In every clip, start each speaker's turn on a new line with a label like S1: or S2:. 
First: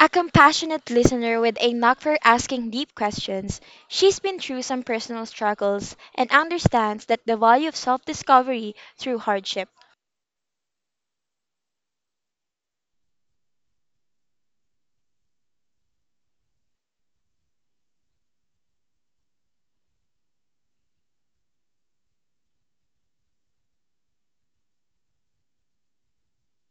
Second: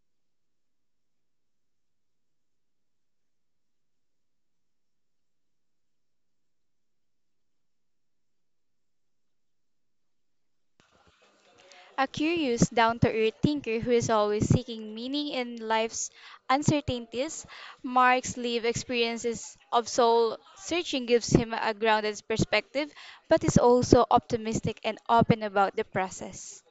S1: A compassionate listener with a knack for asking deep questions, she's been through some personal struggles and understands that the value of self discovery through hardship.
S2: A curious, down to earth thinker who is always seeking meaning in life's uncertainties, Mark's lived experiences of soul searching gives him a grounded perspective, but is also optimistic and open about the process.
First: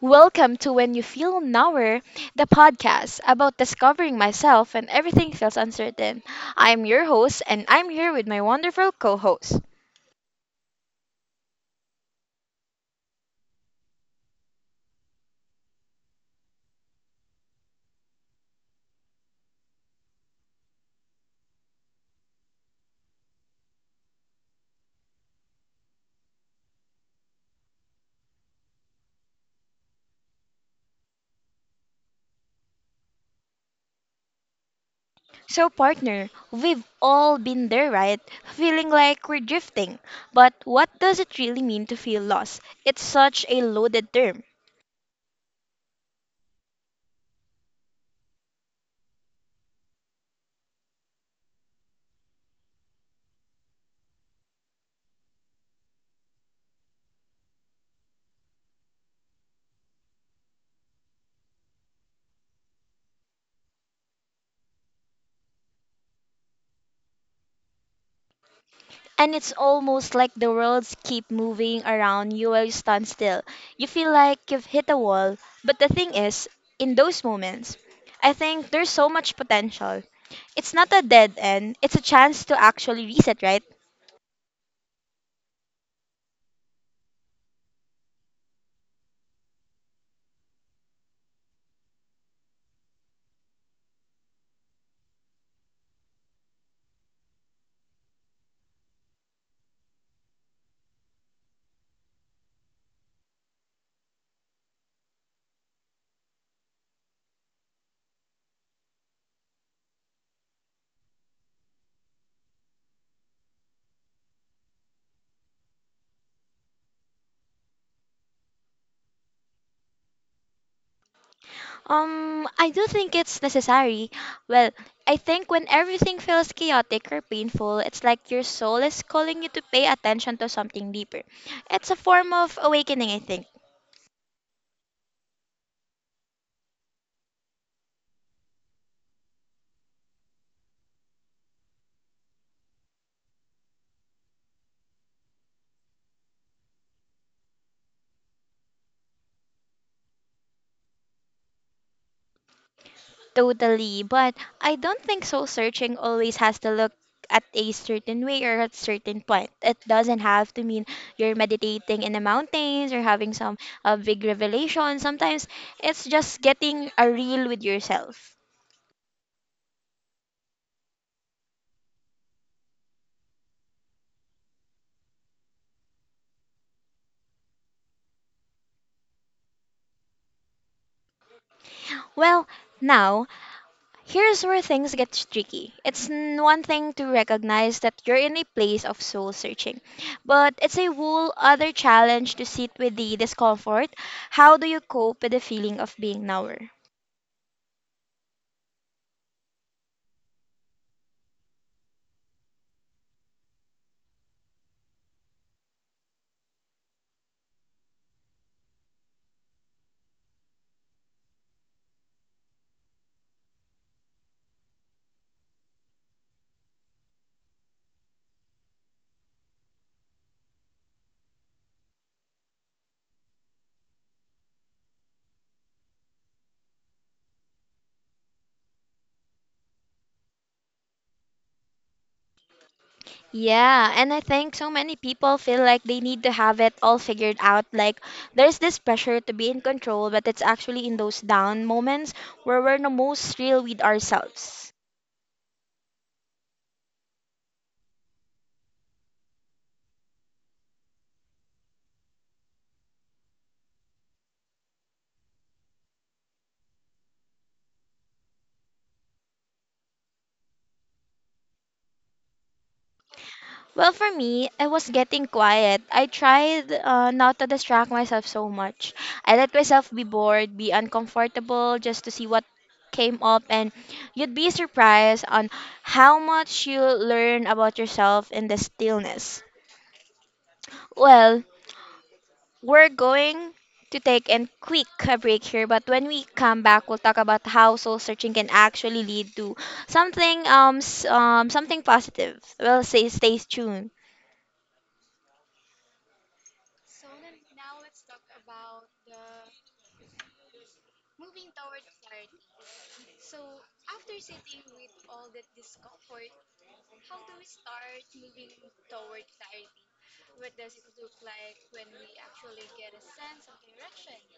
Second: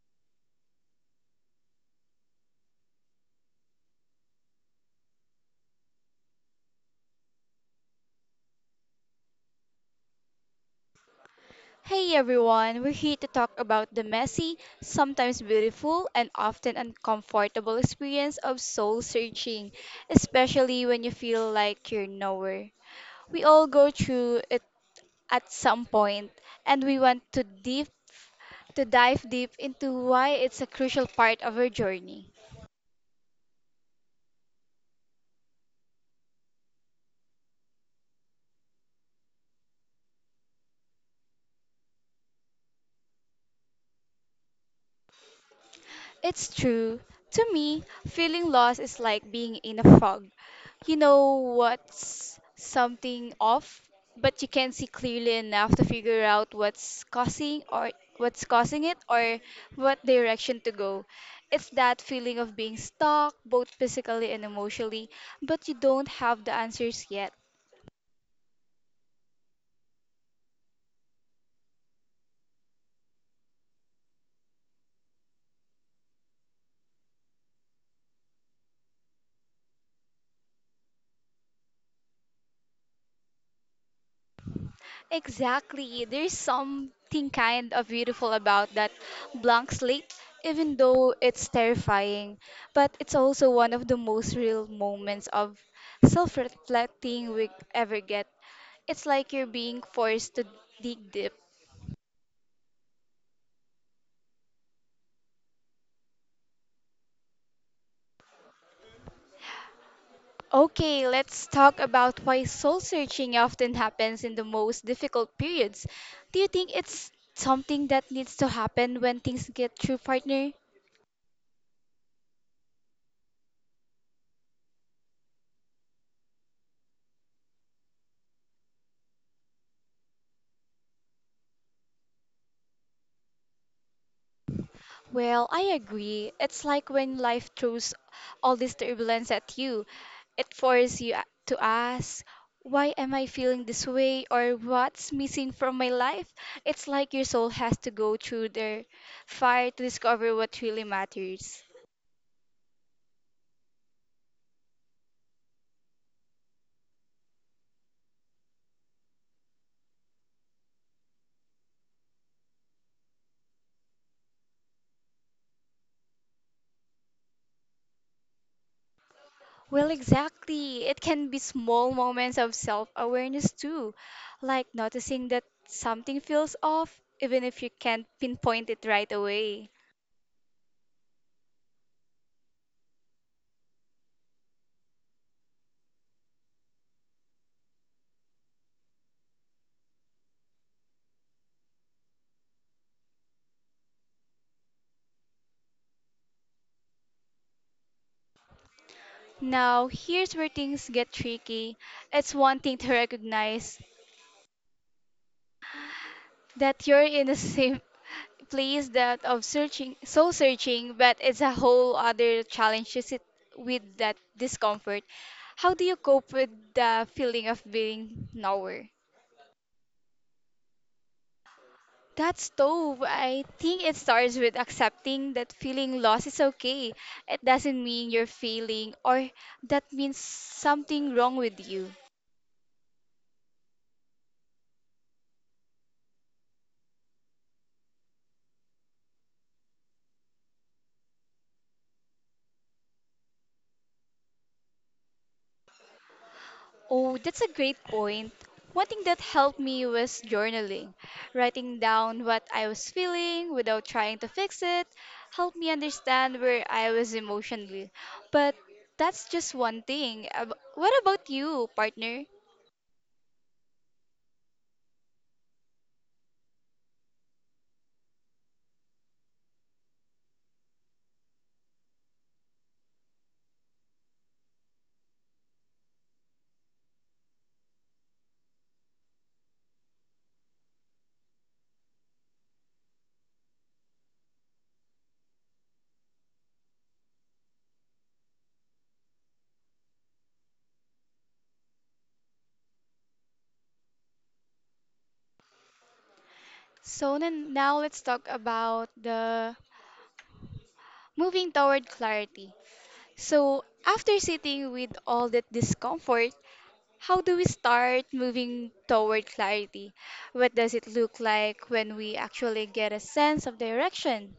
S1: Welcome to When You Feel Nowhere, the podcast about discovering myself when everything feels uncertain. I'm your host, and I'm here with my wonderful co host.
S2: Hey everyone, we're here to talk about the messy, sometimes beautiful, and often uncomfortable experience of soul searching, especially when you feel like you're nowhere. We all go through it at some point, and we want to deep to dive deep into why it's a crucial part of our journey.
S1: So, partner, we've all been there, right? Feeling like we're drifting. But what does it really mean to feel lost? It's such a loaded term.
S2: It's true. To me, feeling lost is like being in a fog. You know what's something off, but you can't see clearly enough to figure out what's causing or what's causing it or what direction to go. It's that feeling of being stuck both physically and emotionally, but you don't have the answers yet.
S1: And it's almost like the worlds keep moving around you while you stand still. You feel like you've hit a wall. But the thing is, in those moments, I think there's so much potential. It's not a dead end, it's a chance to actually reset, right?
S2: Exactly. There's something kind of beautiful about that blank slate, even though it's terrifying. But it's also one of the most real moments of self reflecting we ever get. It's like you're being forced to dig deep. Okay, let's talk about why soul searching often happens in the most difficult periods. Do you think it's something that needs to happen when things get through, partner?
S1: I do think it's necessary. Well, I think when everything feels chaotic or painful, it's like your soul is calling you to pay attention to something deeper. It's a form of awakening, I think.
S2: Well, I agree. It's like when life throws all this turbulence at you, it forces you to ask, why am I feeling this way or what's missing from my life? It's like your soul has to go through their fire to discover what really matters.
S1: Totally, but I don't think soul searching always has to look at a certain way or at certain point. It doesn't have to mean you're meditating in the mountains or having some big revelation. Sometimes it's just getting a real with yourself.
S2: Well, exactly. It can be small moments of self awareness too, like noticing that something feels off, even if you can't pinpoint it right away.
S1: Well, now, here's where things get tricky. One thing to recognize that you're in a place of soul searching, but it's a whole other challenge to sit with the discomfort. How do you cope with the feeling of being nowhere?
S2: Now, here's where things get tricky. It's one thing to recognize that you're in the same place that of searching, soul searching, but it's a whole other challenge to sit with that discomfort. How do you cope with the feeling of being nowhere? That's tough. I think it starts with accepting that feeling lost is okay. It doesn't mean you're failing or that means something wrong with you.
S1: Yeah, and I think so many people feel like they need to have it all figured out. Like, there's this pressure to be in control, but it's actually in those down moments where we're the most real with ourselves.
S2: Oh, that's a great point. One thing that helped me was journaling. Writing down what I was feeling without trying to fix it helped me understand where I was emotionally. But that's just one thing. What about you, partner?
S1: Well, for me, I was getting quiet. I tried not to distract myself so much. I let myself be bored, be uncomfortable, just to see what came up, and you'd be surprised on how much you learn about yourself in the stillness. Well, we're going to take a quick break here, but when we come back, we'll talk about how soul searching can actually lead to something something positive. We'll say stay tuned.
S2: So then now let's talk about the moving toward clarity. So after sitting with all that discomfort, how do we start moving toward clarity? What does it look like when we actually get a sense of direction?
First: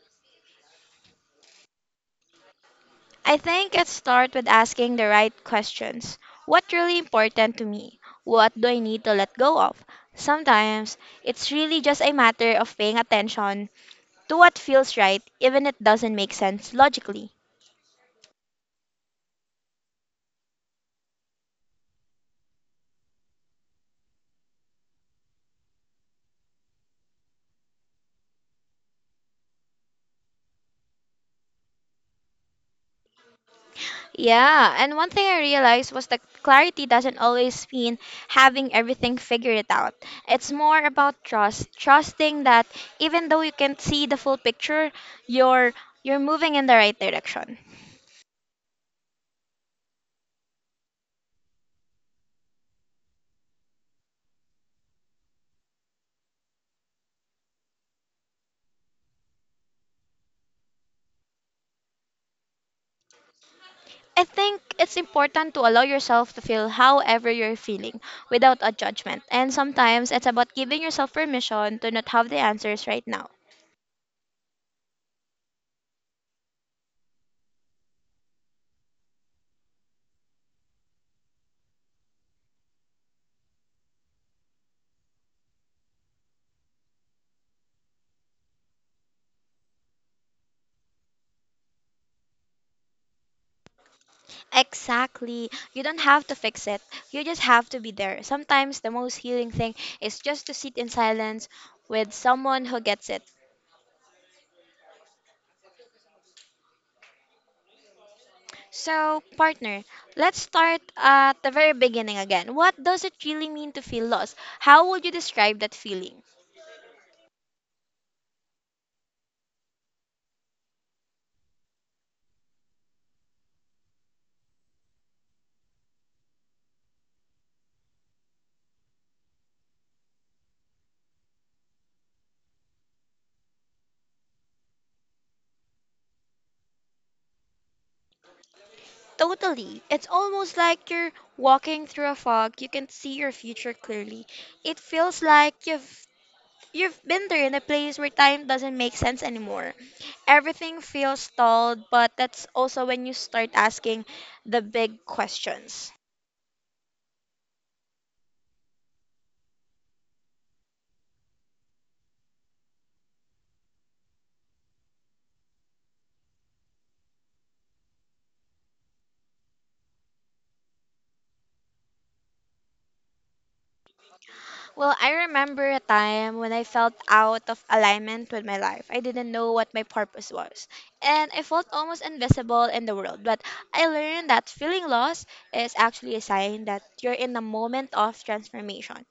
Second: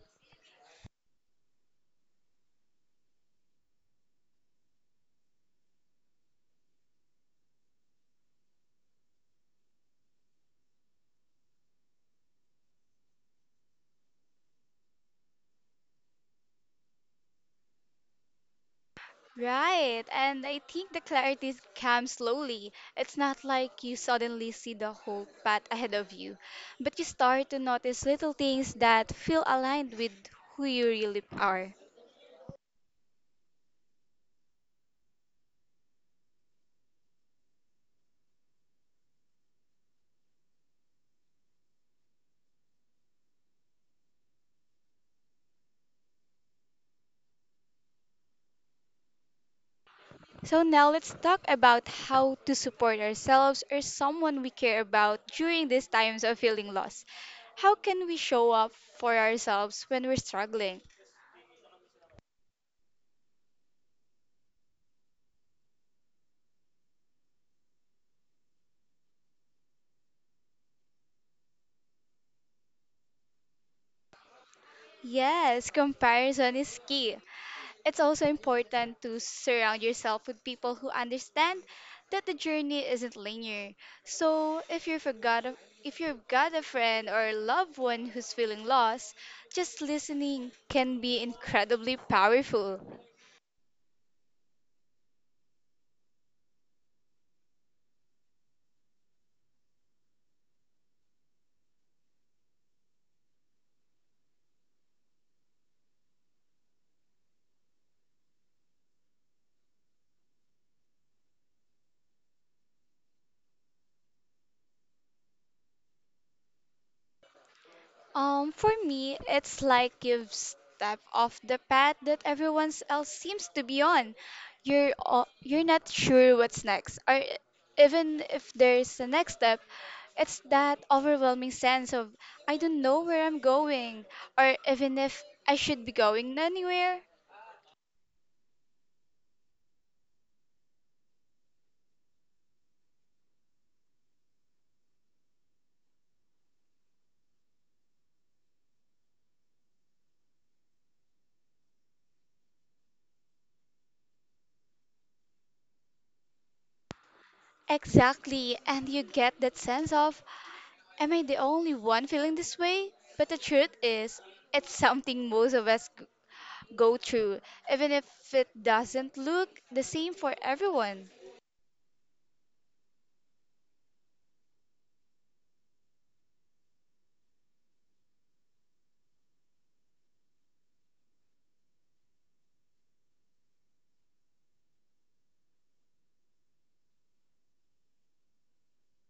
S1: I think it starts with asking the right questions. What's really important to me? What do I need to let go of? Sometimes it's really just a matter of paying attention to what feels right, even if it doesn't make sense logically.
S2: Right, and I think the clarity comes slowly. It's not like you suddenly see the whole path ahead of you, but you start to notice little things that feel aligned with who you really are.
S1: Yeah, and one thing I realized was that clarity doesn't always mean having everything figured it out. It's more about trust, trusting that even though you can't see the full picture, you're you're moving in the right direction.
S2: So now let's talk about how to support ourselves or someone we care about during these times of feeling lost. How can we show up for ourselves when we're struggling?
S1: I think it's important to allow yourself to feel however you're feeling without a judgment. And sometimes it's about giving yourself permission to not have the answers right now.
S2: Yes, comparison is key. It's also important to surround yourself with people who understand that the journey isn't linear. So if you've got a friend or a loved one who's feeling lost, just listening can be incredibly powerful.
S1: Exactly. You don't have to fix it. You just have to be there. Sometimes the most healing thing is just to sit in silence with someone who gets it. So, partner, let's start at the very beginning again. What does it really mean to feel lost? How would you describe that feeling?
S2: For me, it's like you've stepped off the path that everyone else seems to be on. You're not sure what's next, or even if there's a next step, it's that overwhelming sense of I don't know where I'm going, or even if I should be going anywhere.
S1: Totally. It's almost like you're walking through a fog. You can see your future clearly. It feels like you've been there in a place where time doesn't make sense anymore. Everything feels stalled, but that's also when you start asking the big questions.
S2: Exactly, and you get that sense of am I the only one feeling this way? But the truth is, it's something most of us go through, even if it doesn't look the same for everyone.
S1: Well, I remember a time when I felt out of alignment with my life. I didn't know what my purpose was, and I felt almost invisible in the world. But I learned that feeling lost is actually a sign that you're in a moment of transformation.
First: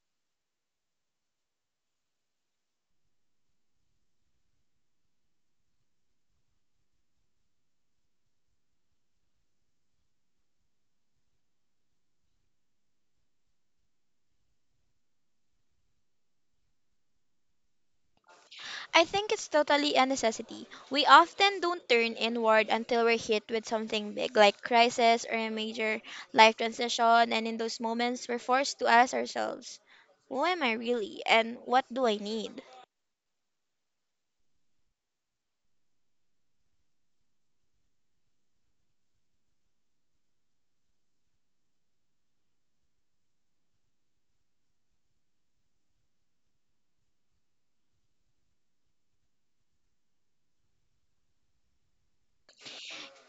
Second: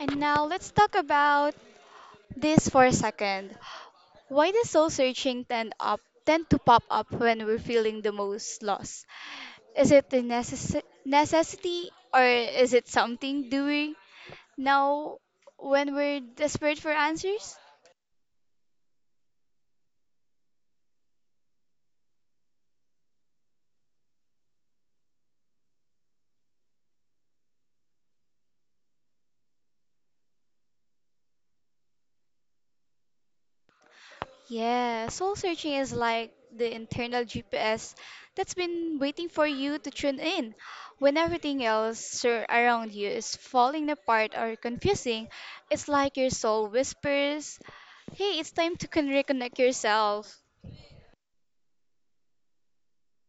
S2: And now let's talk about this for a second. Why does soul searching tend to pop up when we're feeling the most lost? Is it the necessity or is it something doing now when we're desperate for answers?
S1: I think it's totally a necessity. We often don't turn inward until we're hit with something big, like crisis or a major life transition, and in those moments, we're forced to ask ourselves, who am I really, and what do I need?
S2: Yeah, soul searching is like the internal GPS that's been waiting for you to tune in. When everything else around you is falling apart or confusing, it's like your soul whispers, hey, it's time to reconnect yourself.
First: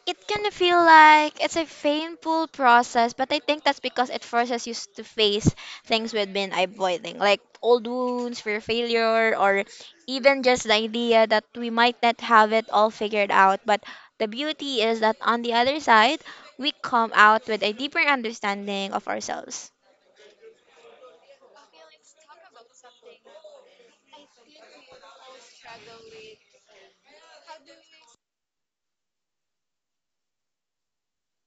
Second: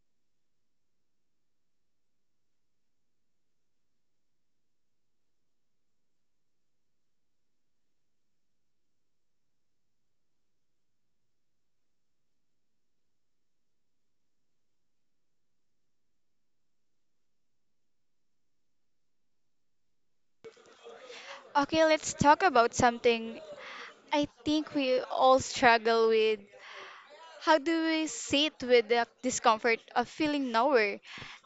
S1: It can feel like it's a painful process, but I think that's because it forces to face things we've been avoiding, like old wounds, fear of failure, or even just the idea that we might not have it all figured out. But the beauty is that on the other side, we come out with a deeper understanding of ourselves.
S2: Okay, let's talk about something I think we all struggle with. How do we sit with the discomfort of feeling nowhere?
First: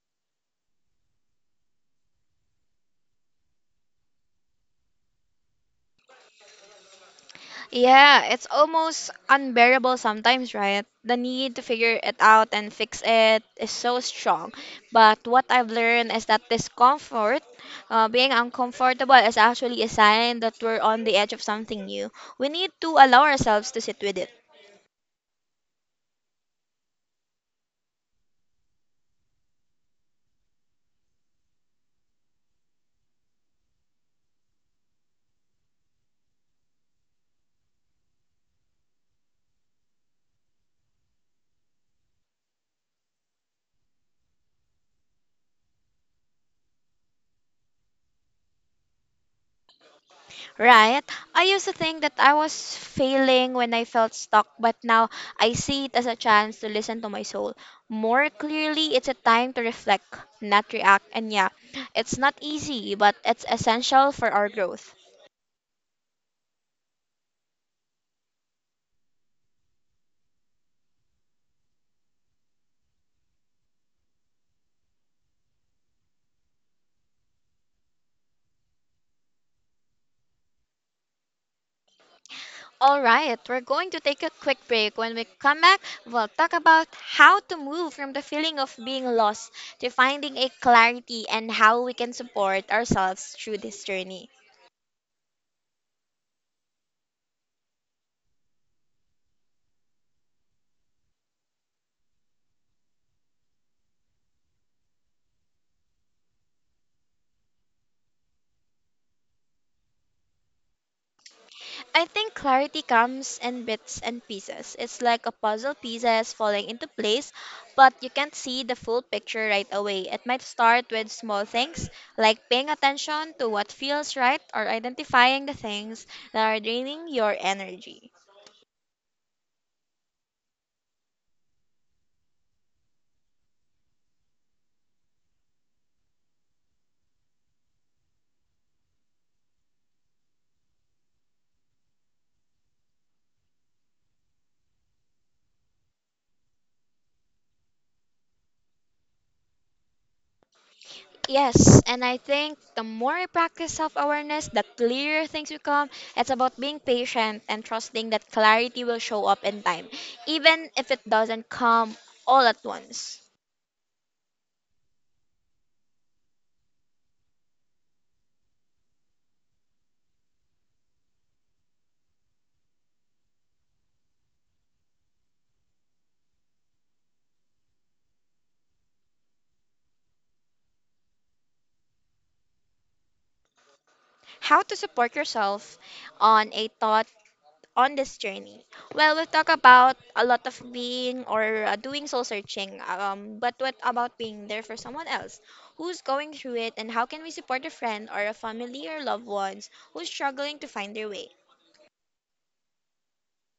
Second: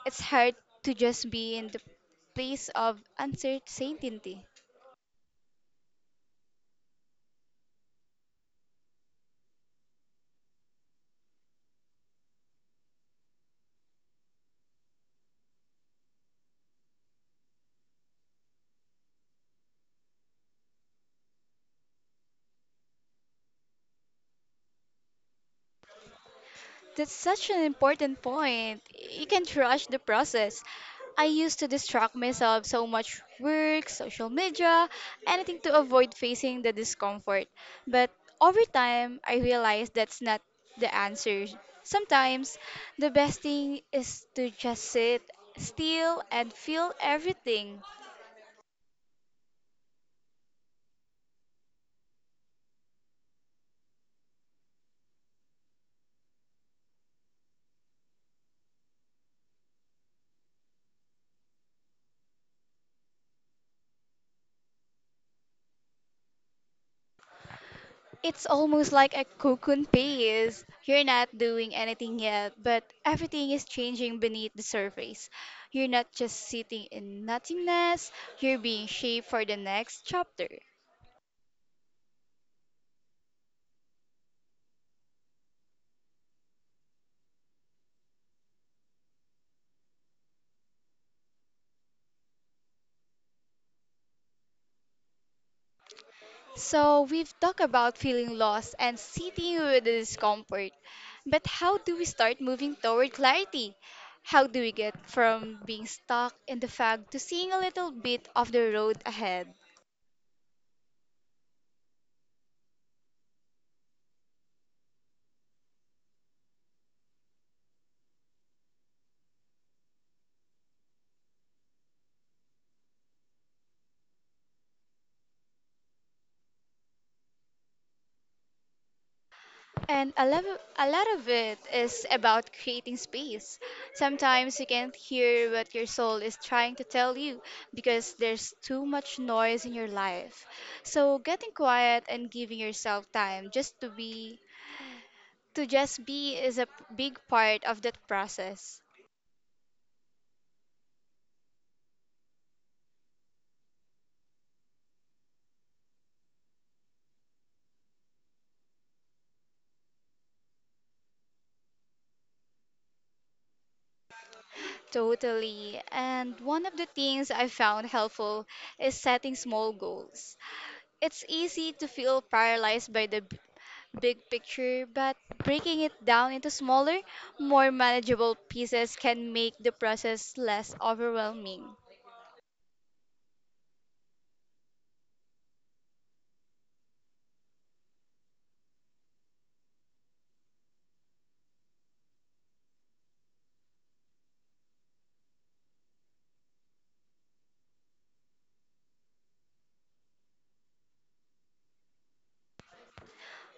S2: It's hard to just be in the place of uncertainty.
S1: Yeah, it's almost unbearable sometimes, right? The need to figure it out and fix it is so strong. But what I've learned is that discomfort, being uncomfortable, is actually a sign that we're on the edge of something new. We need to allow ourselves to sit with it.
S2: That's such an important point. You can't rush the process. I used to distract myself so much work, social media, anything to avoid facing the discomfort. But over time, I realized that's not the answer. Sometimes the best thing is to just sit still and feel everything.
S1: Right. I used to think that I was failing when I felt stuck, but now I see it as a chance to listen to my soul more clearly. It's a time to reflect, not react. And yeah, it's not easy, but it's essential for our growth.
S2: It's almost like a cocoon phase. You're not doing anything yet, but everything is changing beneath the surface. You're not just sitting in nothingness, you're being shaped for the next chapter.
S1: All right, we're going to take a quick break. When we come back, we'll talk about how to move from the feeling of being lost to finding a clarity and how we can support ourselves through this journey.
S2: So, we've talked about feeling lost and sitting with the discomfort. But how do we start moving toward clarity? How do we get from being stuck in the fog to seeing a little bit of the road ahead?
S1: I think clarity comes in bits and pieces. It's like a puzzle pieces falling into place, but you can't see the full picture right away. It might start with small things like paying attention to what feels right or identifying the things that are draining your energy.
S2: And a lot of it is about creating space. Sometimes you can't hear what your soul is trying to tell you because there's too much noise in your life. So getting quiet and giving yourself time just to just be is a big part of that process.
S1: Yes, and I think the more I practice self awareness, the clearer things become. It's about being patient and trusting that clarity will show up in time, even if it doesn't come all at once.
S2: Totally. And one of the things I found helpful is setting small goals. It's easy to feel paralyzed by the big picture, but breaking it down into smaller, more manageable pieces can make the process less overwhelming.
S1: How to support yourself on a thought on this journey. Well, we talk about a lot of being or doing soul searching, but what about being there for someone else who's going through it and how can we support a friend or a family or loved ones who's struggling to find their way?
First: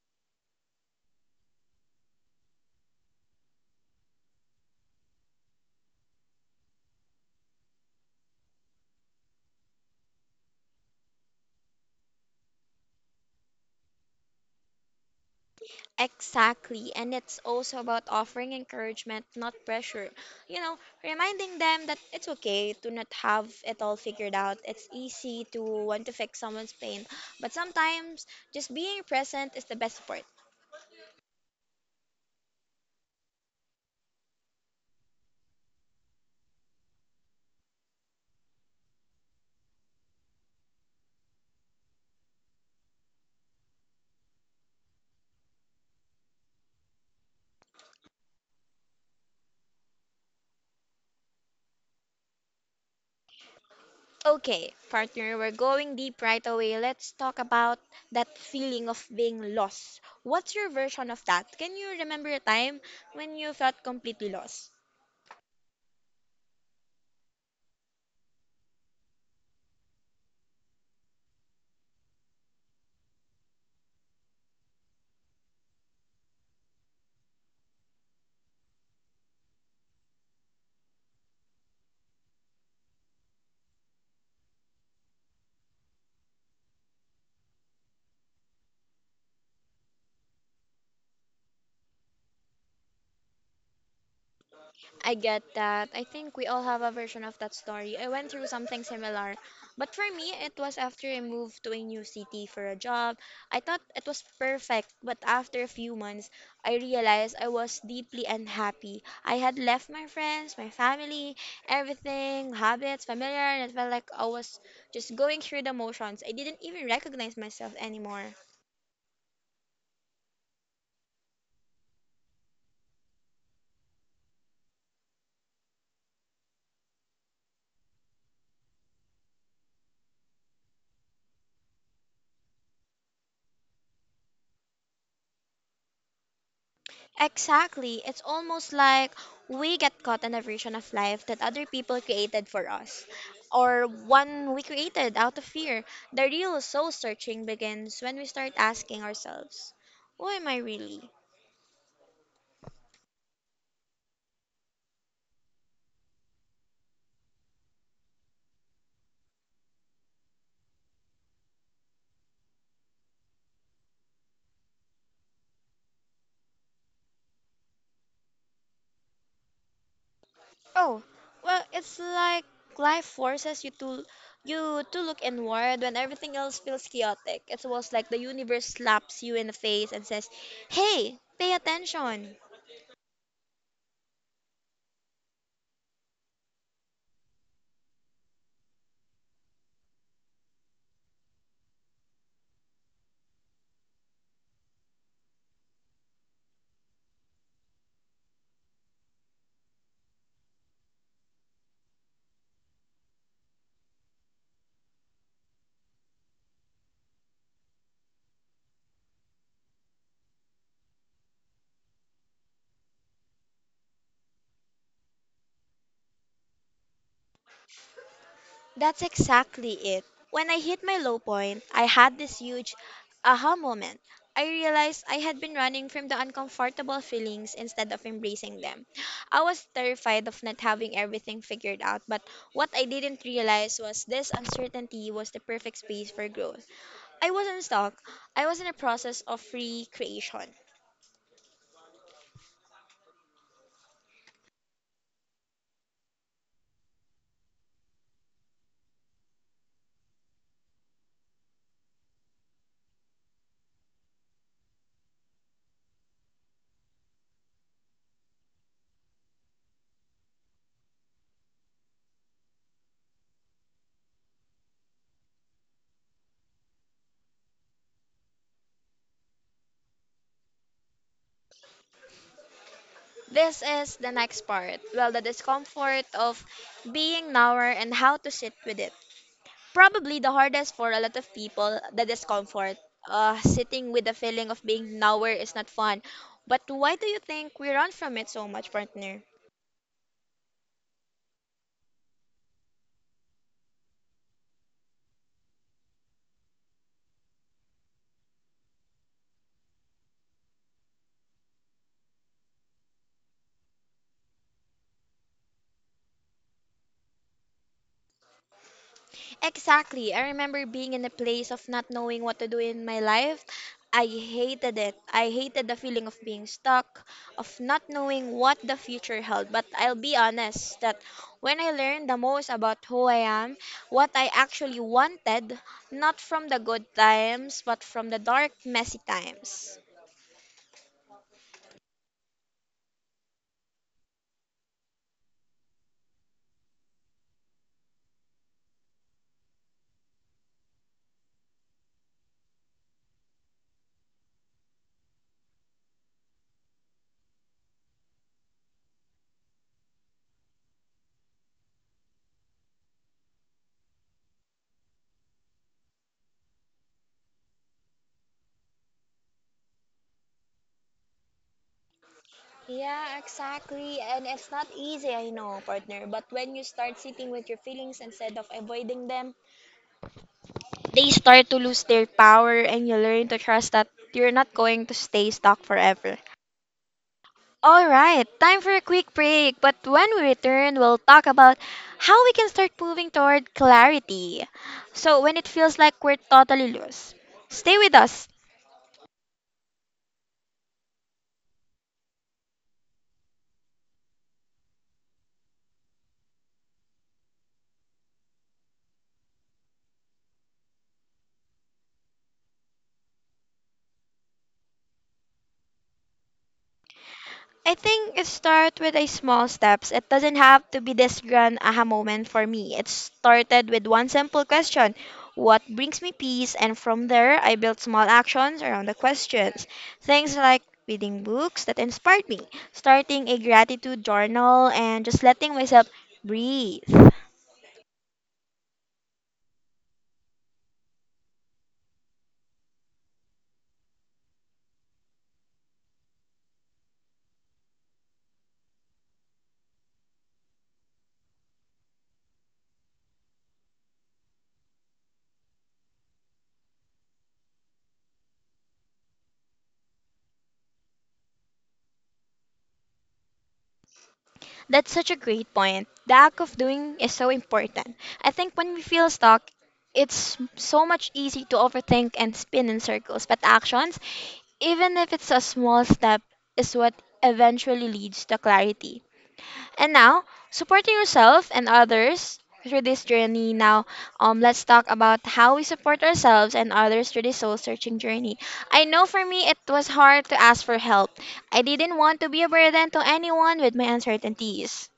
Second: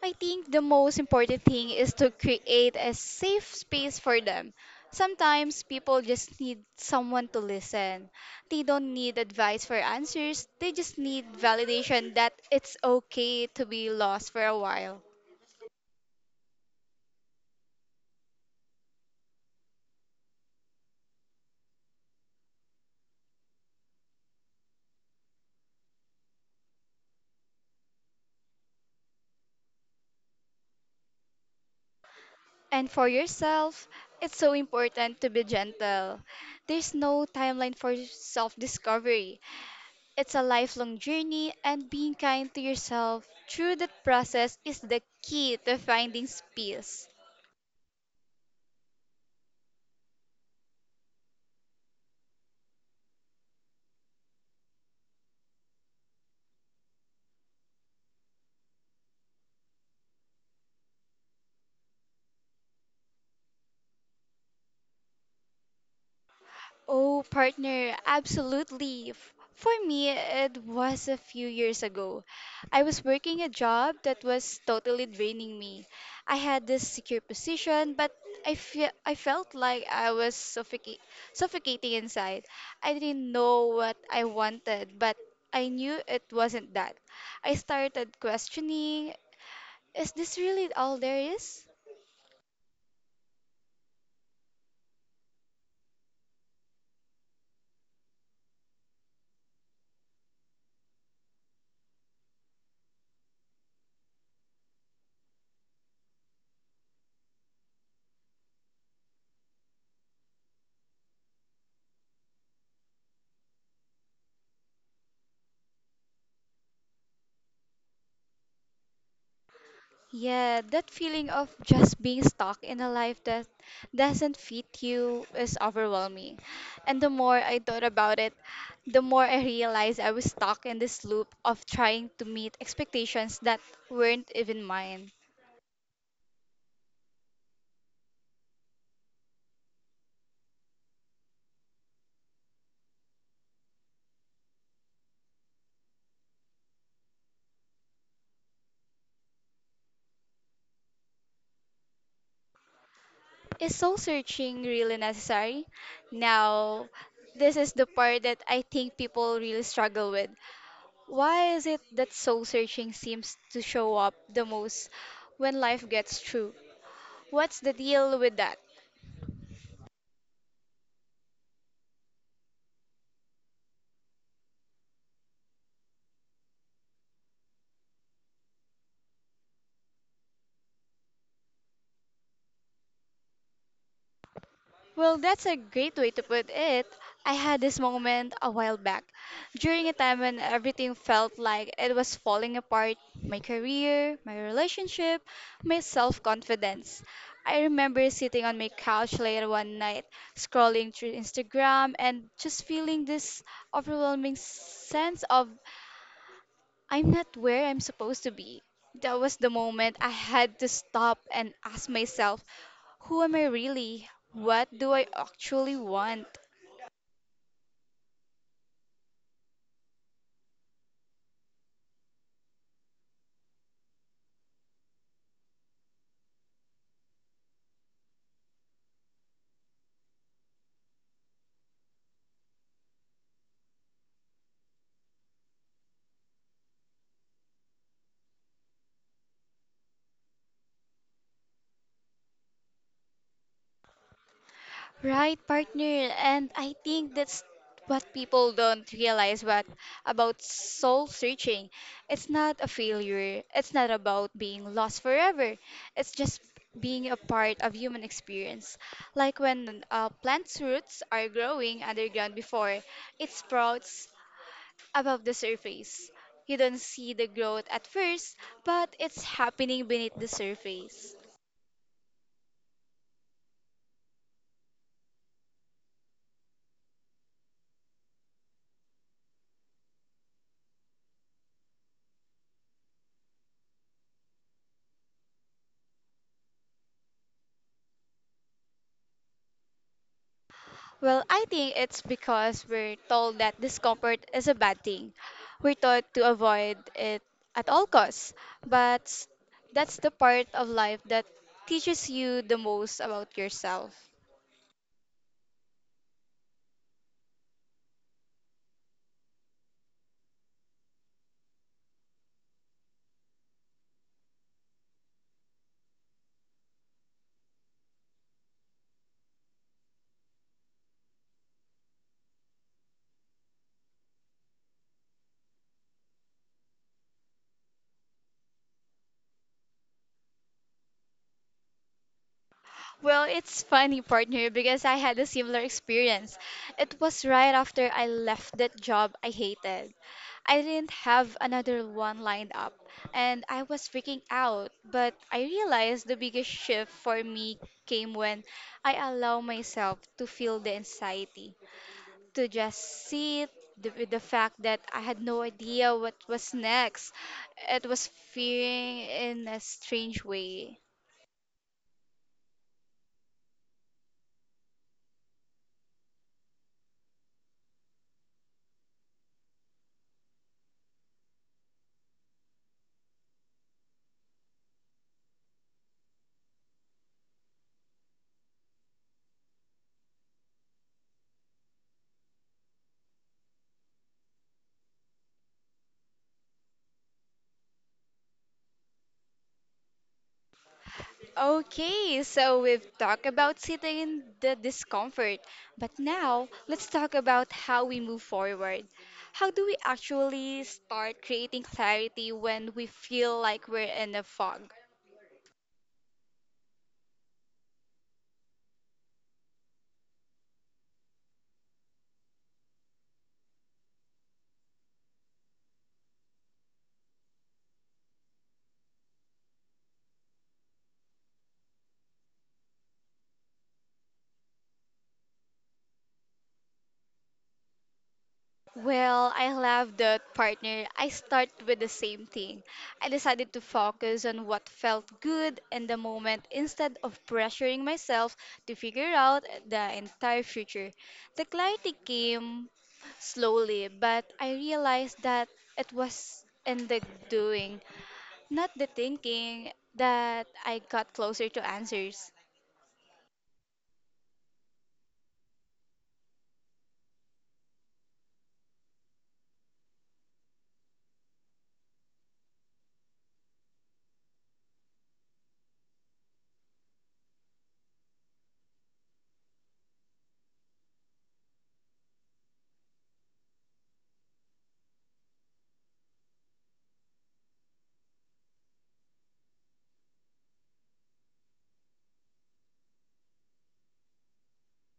S2: I think the most important thing is to create a safe space for them. Sometimes people just need someone to listen. They don't need advice for answers, they just need validation that it's okay to be lost for a while.
S1: Exactly, and it's also about offering encouragement, not pressure. You know, reminding them that it's okay to not have it all figured out. It's easy to want to fix someone's pain, but sometimes just being present is the best support.
S2: And for yourself, it's so important to be gentle. There's no timeline for self discovery. It's a lifelong journey, and being kind to yourself through that process is the key to finding peace.
S1: Okay, partner, we're going deep right away. Let's talk about that feeling of being lost. What's your version of that? Can you remember a time when you felt completely lost?
S2: Oh, partner, absolutely. For me, it was a few years ago. I was working a job that was totally draining me. I had this secure position, but I felt like I was suffocating inside. I didn't know what I wanted, but I knew it wasn't that. I started questioning, is this really all there is?
S1: I get that. I think we all have a version of that story. I went through something similar. But for me, it was after I moved to a new city for a job. I thought it was perfect, but after a few months, I realized I was deeply unhappy. I had left my friends, my family, everything, habits, familiar, and it felt like I was just going through the motions. I didn't even recognize myself anymore.
S2: Yeah, that feeling of just being stuck in a life that doesn't fit you is overwhelming. And the more I thought about it, the more I realized I was stuck in this loop of trying to meet expectations that weren't even mine.
S1: Exactly. It's almost like we get caught in a version of life that other people created for us, or one we created out of fear. The real soul searching begins when we start asking ourselves, who am I really?
S2: Is soul searching really necessary? Now, this is the part that I think people really struggle with. Why is it that soul searching seems to show up the most when life gets through? What's the deal with that?
S1: Oh, well, it's like life forces you to look inward when everything else feels chaotic. It's almost like the universe slaps you in the face and says, "Hey, pay attention."
S2: Well, that's a great way to put it. I had this moment a while back, during a time when everything felt like it was falling apart my career, my relationship, my self confidence. I remember sitting on my couch later one night, scrolling through Instagram, and just feeling this overwhelming sense of I'm not where I'm supposed to be. That was the moment I had to stop and ask myself, who am I really? What do I actually want?
S1: That's exactly it. When I hit my low point, I had this huge aha moment. I realized I had been running from the uncomfortable feelings instead of embracing them. I was terrified of not having everything figured out, but what I didn't realize was this uncertainty was the perfect space for growth. I wasn't stuck, I was in a process of free creation.
S2: Right, partner, and I think that's what people don't realize what about soul searching. It's not a failure. It's not about being lost forever. It's just being a part of human experience. Like when plants' roots are growing underground before it sprouts above the surface. You don't see the growth at first, but it's happening beneath the surface.
S1: This is the next part well, the discomfort of being nowhere and how to sit with it. Probably the hardest for a lot of people, the discomfort. Sitting with the feeling of being nowhere is not fun. But why do you think we run from it so much, partner?
S2: Well, I think it's because we're told that discomfort is a bad thing. We're taught to avoid it at all costs, but that's the part of life that teaches you the most about yourself.
S1: Exactly. I remember being in a place of not knowing what to do in my life. I hated it. I hated the feeling of being stuck, of not knowing what the future held. But I'll be honest that when I learned the most about who I am, what I actually wanted, not from the good times, but from the dark, messy times.
S2: Well, it's funny, partner, because I had a similar experience. It was right after I left that job I hated. I didn't have another one lined up, and I was freaking out. But I realized the biggest shift for me came when I allowed myself to feel the anxiety, to just sit with the fact that I had no idea what was next. It was fearing in a strange way.
S1: Yeah, exactly. And it's not easy, I know, partner. But when you start sitting with your feelings instead of avoiding them, they start to lose their power and you learn to trust that you're not going to stay stuck forever. Alright, time for a quick break, but when we return, we'll talk about how we can start moving toward clarity. So, when it feels like we're totally lost, stay with us.
S2: Okay, so we've talked about sitting in the discomfort, but now let's talk about how we move forward. How do we actually start creating clarity when we feel like we're in a fog?
S1: I think it starts with a small steps. It doesn't have to be this grand aha moment for me. It started with one simple question. What brings me peace? And from there, I built small actions around the questions. Things like reading books that inspired me, starting a gratitude journal, and just letting myself breathe.
S2: Well, I love that partner. I start with the same thing. I decided to focus on what felt good in the moment instead of pressuring myself to figure out the entire future. The clarity came slowly, but I realized that it was in the doing, not the thinking, that I got closer to answers.
S1: That's such a great point. The act of doing is so important. I think when we feel stuck, it's so much easy to overthink and spin in circles, but actions, even if it's a small step, is what eventually leads to clarity. And now, supporting yourself and others through this journey. Let's talk about how we support ourselves and others through this soul searching journey. I know for me, it was hard to ask for help. I didn't want to be a burden to anyone with my uncertainties.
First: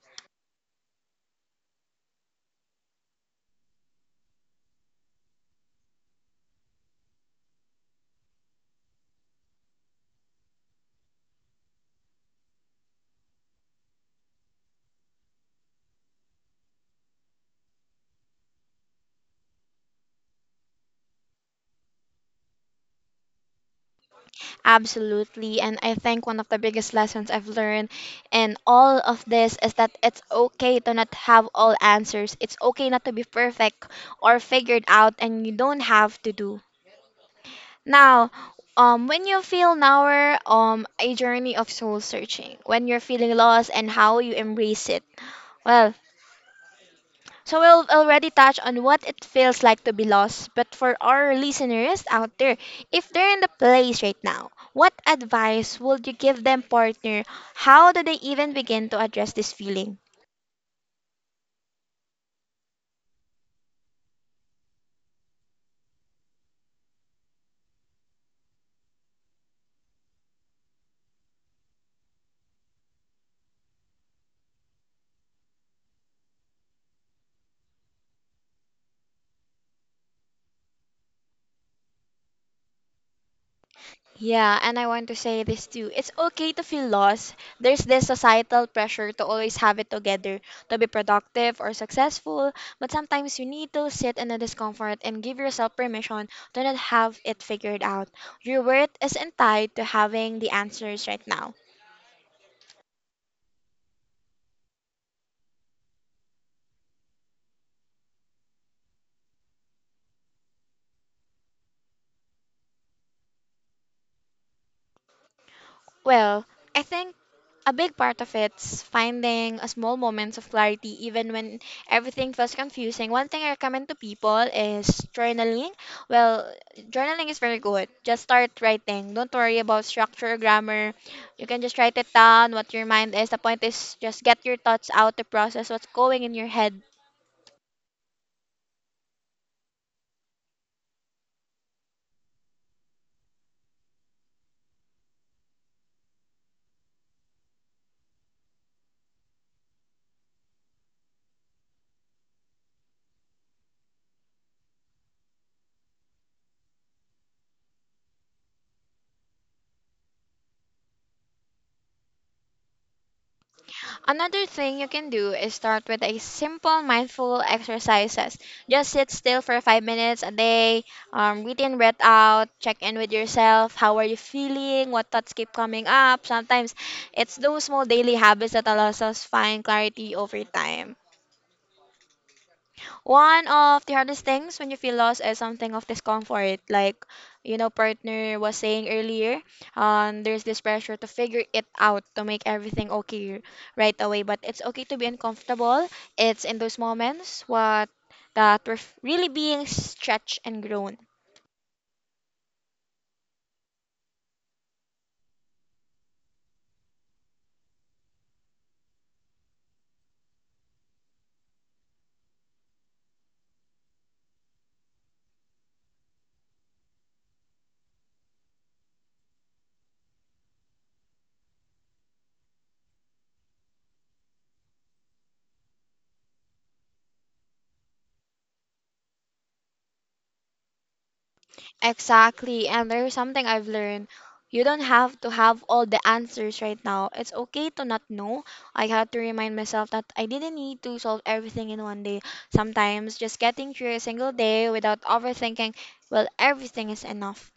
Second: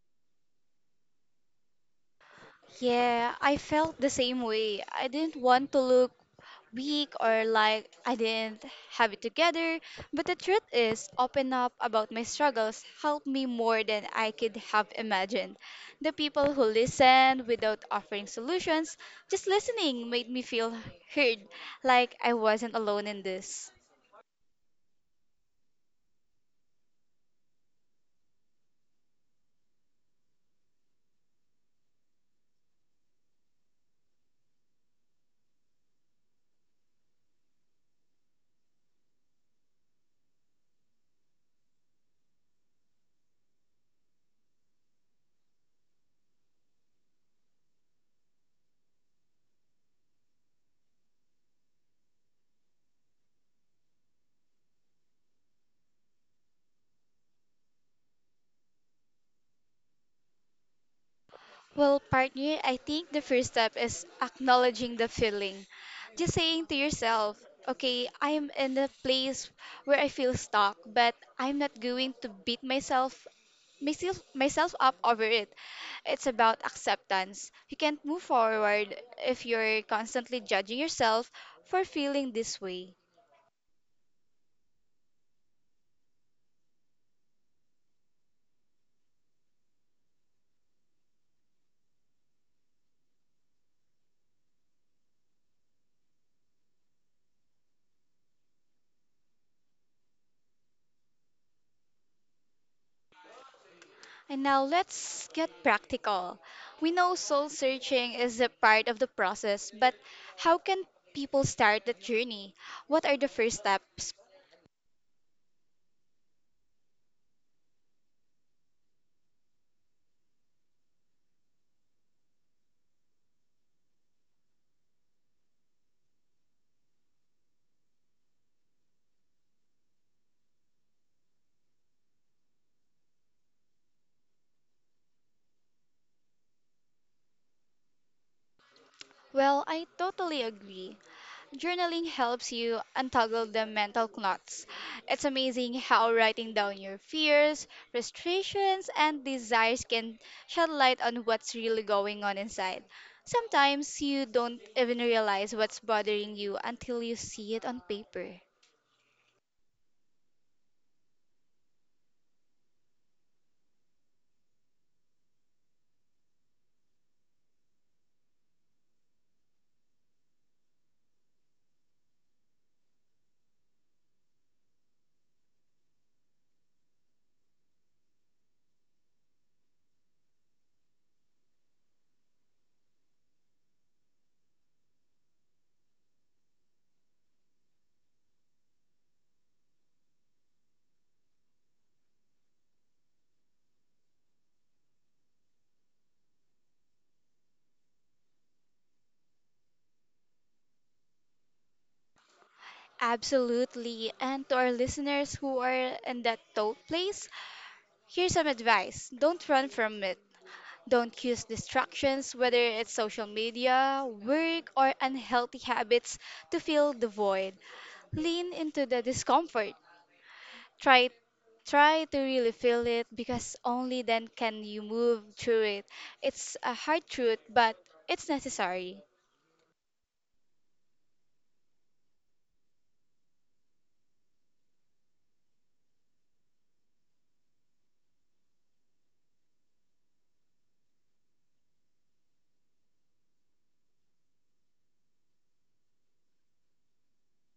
S2: Yeah, I felt the same way. I didn't want to look weak or like I didn't have it together, but the truth is, open up about my struggles helped me more than I could have imagined. The people who listened without offering solutions, just listening made me feel heard, like I wasn't alone in this.
S1: Absolutely. And I think one of the biggest lessons I've learned in all of this is that it's okay to not have all answers. It's okay not to be perfect or figured out, and you don't have to do. Now, when you feel now a journey of soul searching, when you're feeling lost and how you embrace it. Well, so we've already touched on what it feels like to be lost, but for our listeners out there, if they're in the place right now, what advice would you give them, partner? How do they even begin to address this feeling?
S2: Well, partner, I think the first step is acknowledging the feeling. Just saying to yourself, okay, I'm in a place where I feel stuck, but I'm not going to beat myself up over it. It's about acceptance. You can't move forward if you're constantly judging yourself for feeling this way.
S1: Yeah, and I want to say this too. It's okay to feel lost. There's this societal pressure to always have it together, to be productive or successful, but sometimes you need to sit in the discomfort and give yourself permission to not have it figured out. Your worth isn't tied to having the answers right now.
S2: And now let's get practical. We know soul searching is a part of the process, but how can people start that journey? What are the first steps?
S1: Well, I think a big part of it's finding a small moments of clarity even when everything feels confusing. One thing I recommend to people is journaling. Well, journaling is very good. Just start writing. Don't worry about structure or grammar. You can just write it down what your mind is. The point is just get your thoughts out to process what's going in your head.
S2: Well, I totally agree. Journaling helps you untangle the mental knots. It's amazing how writing down your fears, frustrations, and desires can shed light on what's really going on inside. Sometimes you don't even realize what's bothering you until you see it on paper.
S1: Another thing you can do is start with a simple mindful exercises. Just sit still for 5 minutes a day, breathe in, breathe out, check in with yourself. How are you feeling? What thoughts keep coming up? Sometimes it's those small daily habits that allows us find clarity over time. One of the hardest things when you feel lost is something of discomfort. Like, you know, partner was saying earlier, there's this pressure to figure it out, to make everything okay right away. But it's okay to be uncomfortable. It's in those moments what that we're really being stretched and grown.
S2: Absolutely. And to our listeners who are in that tough place, here's some advice. Don't run from it. Don't use distractions, whether it's social media, work, or unhealthy habits, to fill the void. Lean into the discomfort. Try try to really feel it because only then can you move through it. It's a hard truth, but it's necessary.
S1: Exactly. And there's something I've learned. You don't have to have all the answers right now. It's okay to not know. I had to remind myself that I didn't need to solve everything in one day. Sometimes just getting through a single day without overthinking, well, everything is enough.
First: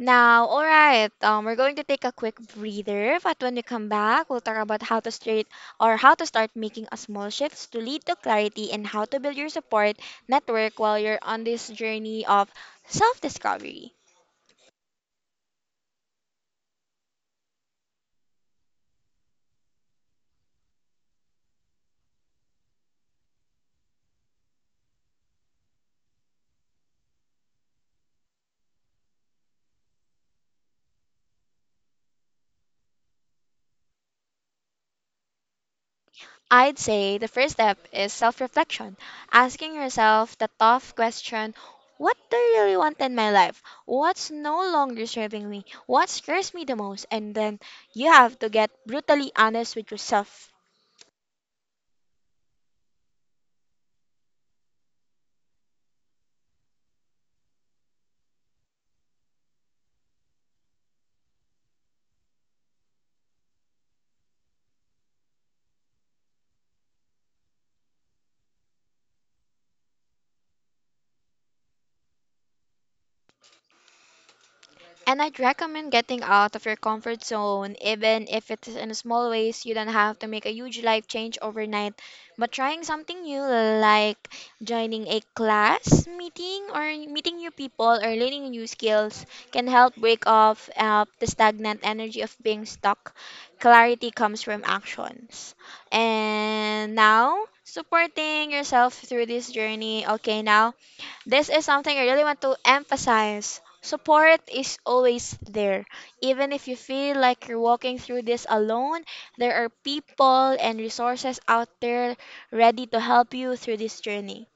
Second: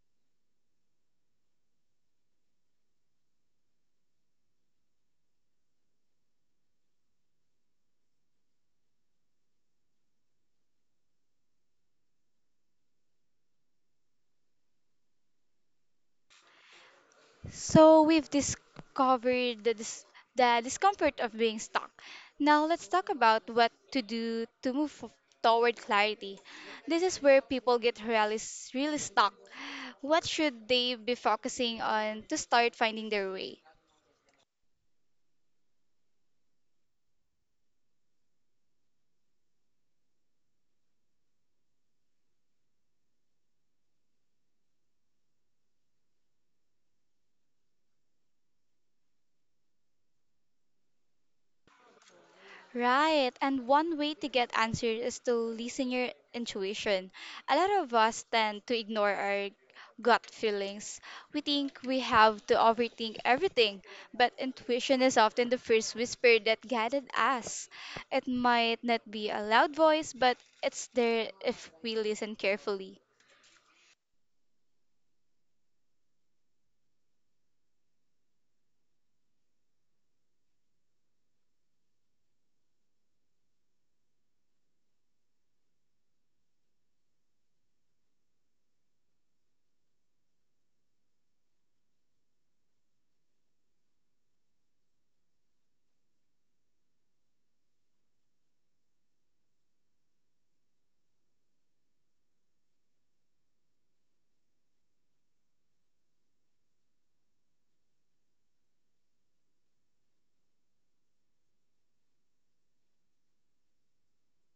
S1: We're going to take a quick breather, but when we come back, we'll talk about how to start making a small shifts to lead to clarity and how to build your support network while you're on this journey of self-discovery.
S2: So we've discovered the discomfort of being stuck. Now let's talk about what to do to move toward clarity. This is where people get really stuck. What should they be focusing on to start finding their way?
S1: I'd say the first step is self reflection, asking yourself the tough question: what do I really want in my life? What's no longer serving me? What scares me the most? And then you have to get brutally honest with yourself.
S2: Right. And one way to get answers is to listen your intuition. A lot of us tend to ignore our gut feelings. We think we have to overthink everything, but intuition is often the first whisper that guided us. It might not be a loud voice, but it's there if we listen carefully.
S1: And I'd recommend getting out of your comfort zone, even if it's in small ways. You don't have to make a huge life change overnight, but trying something new, like joining a class meeting or meeting new people or learning new skills, can help break off the stagnant energy of being stuck. Clarity comes from actions. And now, supporting yourself through this journey. Okay, now this is something I really want to emphasize. Support is always there. Even if you feel like you're walking through this alone, there are people and resources out there ready to help you through this journey.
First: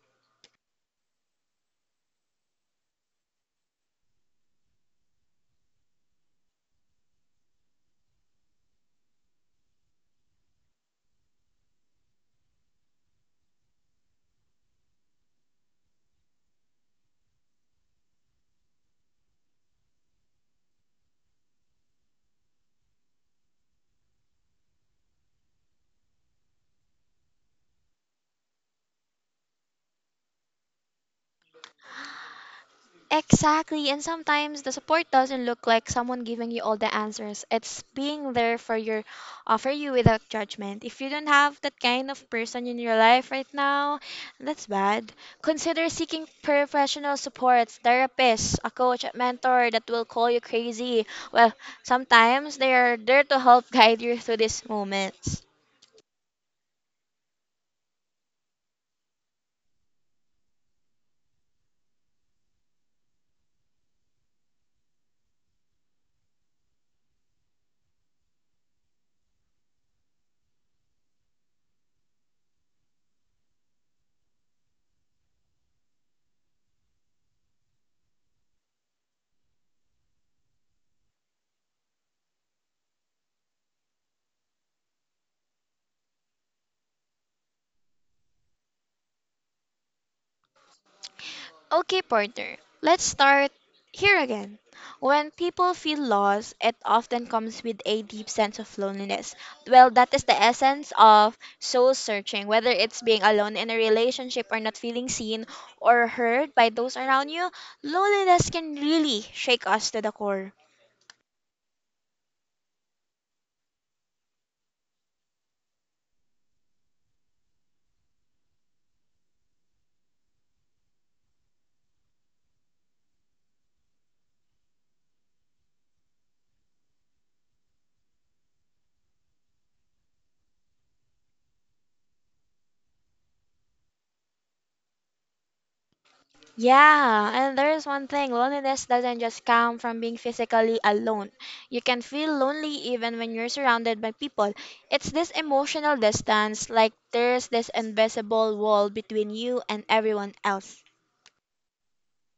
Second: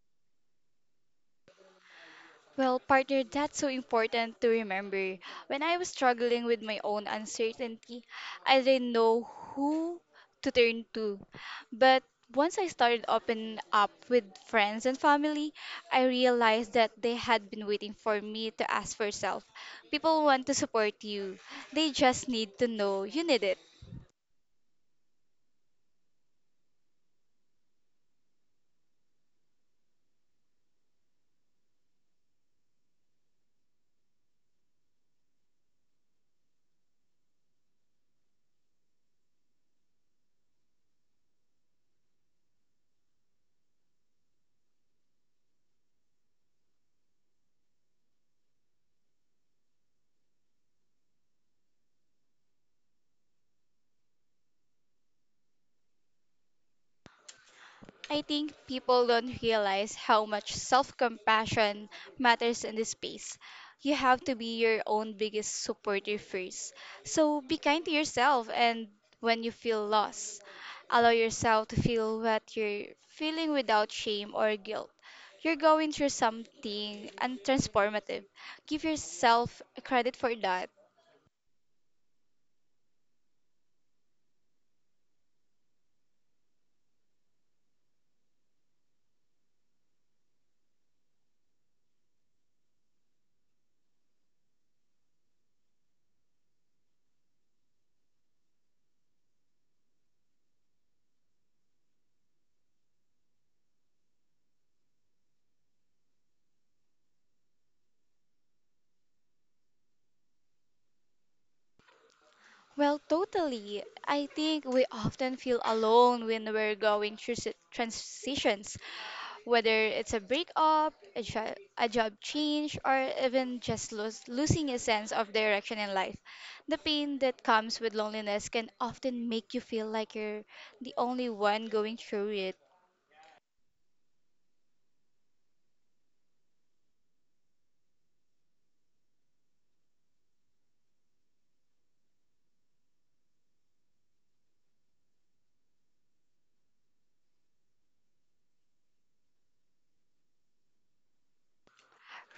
S2: Well, partner, that's so important to remember. When I was struggling with my own uncertainty, I didn't know who to turn to. But once I started opening up with friends and family, I realized that they had been waiting for me to ask for help. People want to support you, they just need to know you need it.
S1: Exactly, and sometimes the support doesn't look like someone giving you all the answers. It's being there for your for you without judgment. If you don't have that kind of person in your life right now, that's bad. Consider seeking professional supports, therapists, a coach, a mentor that will call you crazy. Well, sometimes they are there to help guide you through these moments.
S2: I think people don't realize how much self compassion matters in this space. You have to be your own biggest supporter first. So be kind to yourself, and when you feel lost, allow yourself to feel what you're feeling without shame or guilt. You're going through something and transformative. Give yourself credit for that.
S1: Okay, partner, let's start here again. When people feel lost, it often comes with a deep sense of loneliness. Well, that is the essence of soul searching, whether it's being alone in a relationship or not feeling seen or heard by those around you, loneliness can really shake us to the core.
S2: Well, totally. I think we often feel alone when we're going through transitions. Whether it's a breakup, a job change, or even just losing a sense of direction in life, the pain that comes with loneliness can often make you feel like you're the only one going through it.
S1: Yeah, and there's one thing: loneliness doesn't just come from being physically alone. You can feel lonely even when you're surrounded by people. It's this emotional distance, like there's this invisible wall between you and everyone else.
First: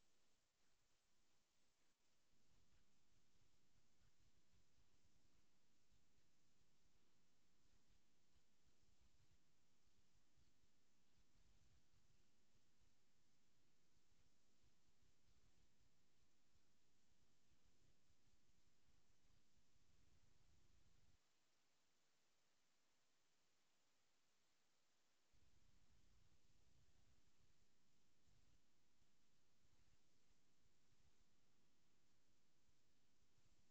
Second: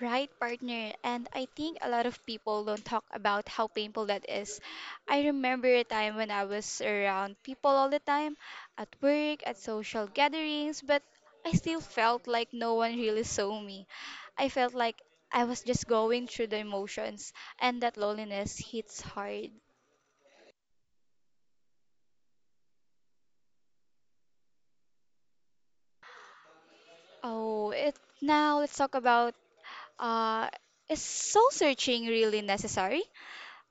S2: Right, partner. And I think a lot of people don't talk about how painful that is. I remember a time when I was around people all the time, at work, at social gatherings, but I still felt like no one really saw me. I felt like I was just going through the emotions, and that loneliness hits hard. Oh, it Now let's talk about uh, is soul searching really necessary?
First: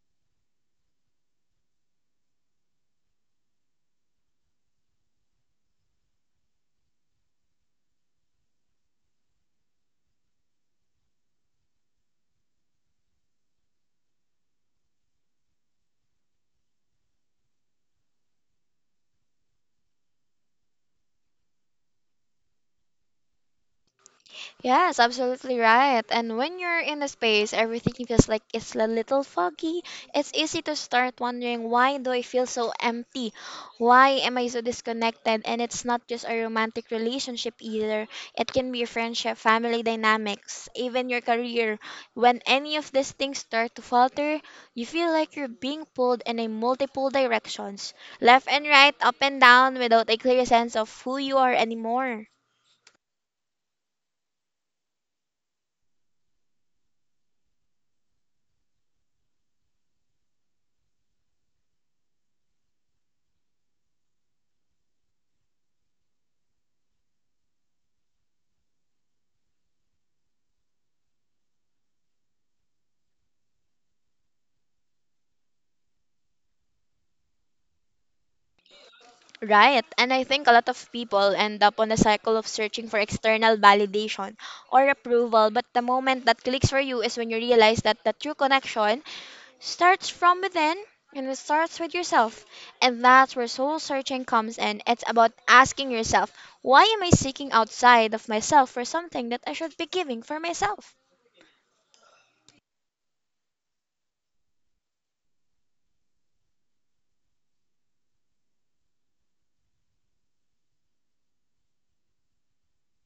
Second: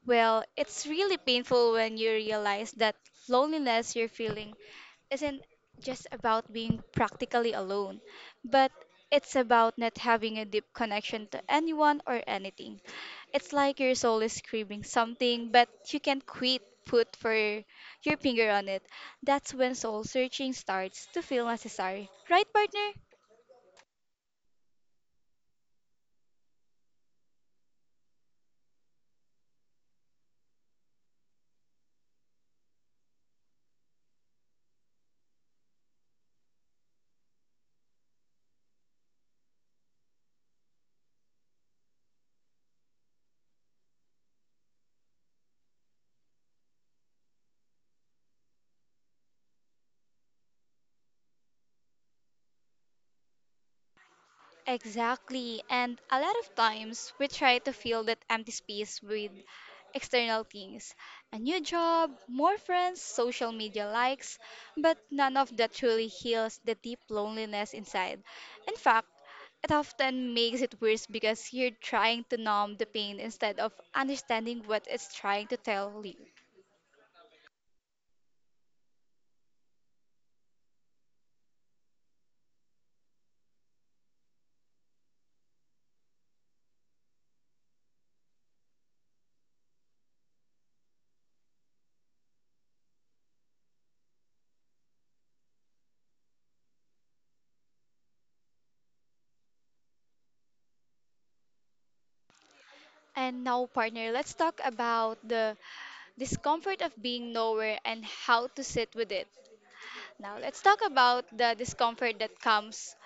S2: Well, it's really painful when you realize that loneliness you're feeling isn't just about being practically alone, but it's about not having a deep connection to anyone or anything. It's like your soul is screaming something, but you can't quit put for your finger on it. That's when soul searching starts to feel necessary. Right, partner?
S1: Yes, absolutely right. And when you're in a space, everything feels like it's a little foggy. It's easy to start wondering, why do I feel so empty? Why am I so disconnected? And it's not just a romantic relationship either. It can be a friendship, family dynamics, even your career. When any of these things start to falter, you feel like you're being pulled in a multiple directions, left and right, up and down, without a clear sense of who you are anymore.
S2: Exactly. And a lot of times we try to fill that empty space with external things, a new job, more friends, social media likes, but none of that truly heals the deep loneliness inside. In fact, it often makes it worse because you're trying to numb the pain instead of understanding what it's trying to tell you.
S1: Right, and I think a lot of people end up on a cycle of searching for external validation or approval, but the moment that clicks for you is when you realize that the true connection starts from within and it starts with yourself. And that's where soul searching comes in. It's about asking yourself, why am I seeking outside of myself for something that I should be giving for myself?
S2: And now, partner, let's talk about the discomfort of being nowhere and how to sit with it. Now, let's talk about the discomfort that comes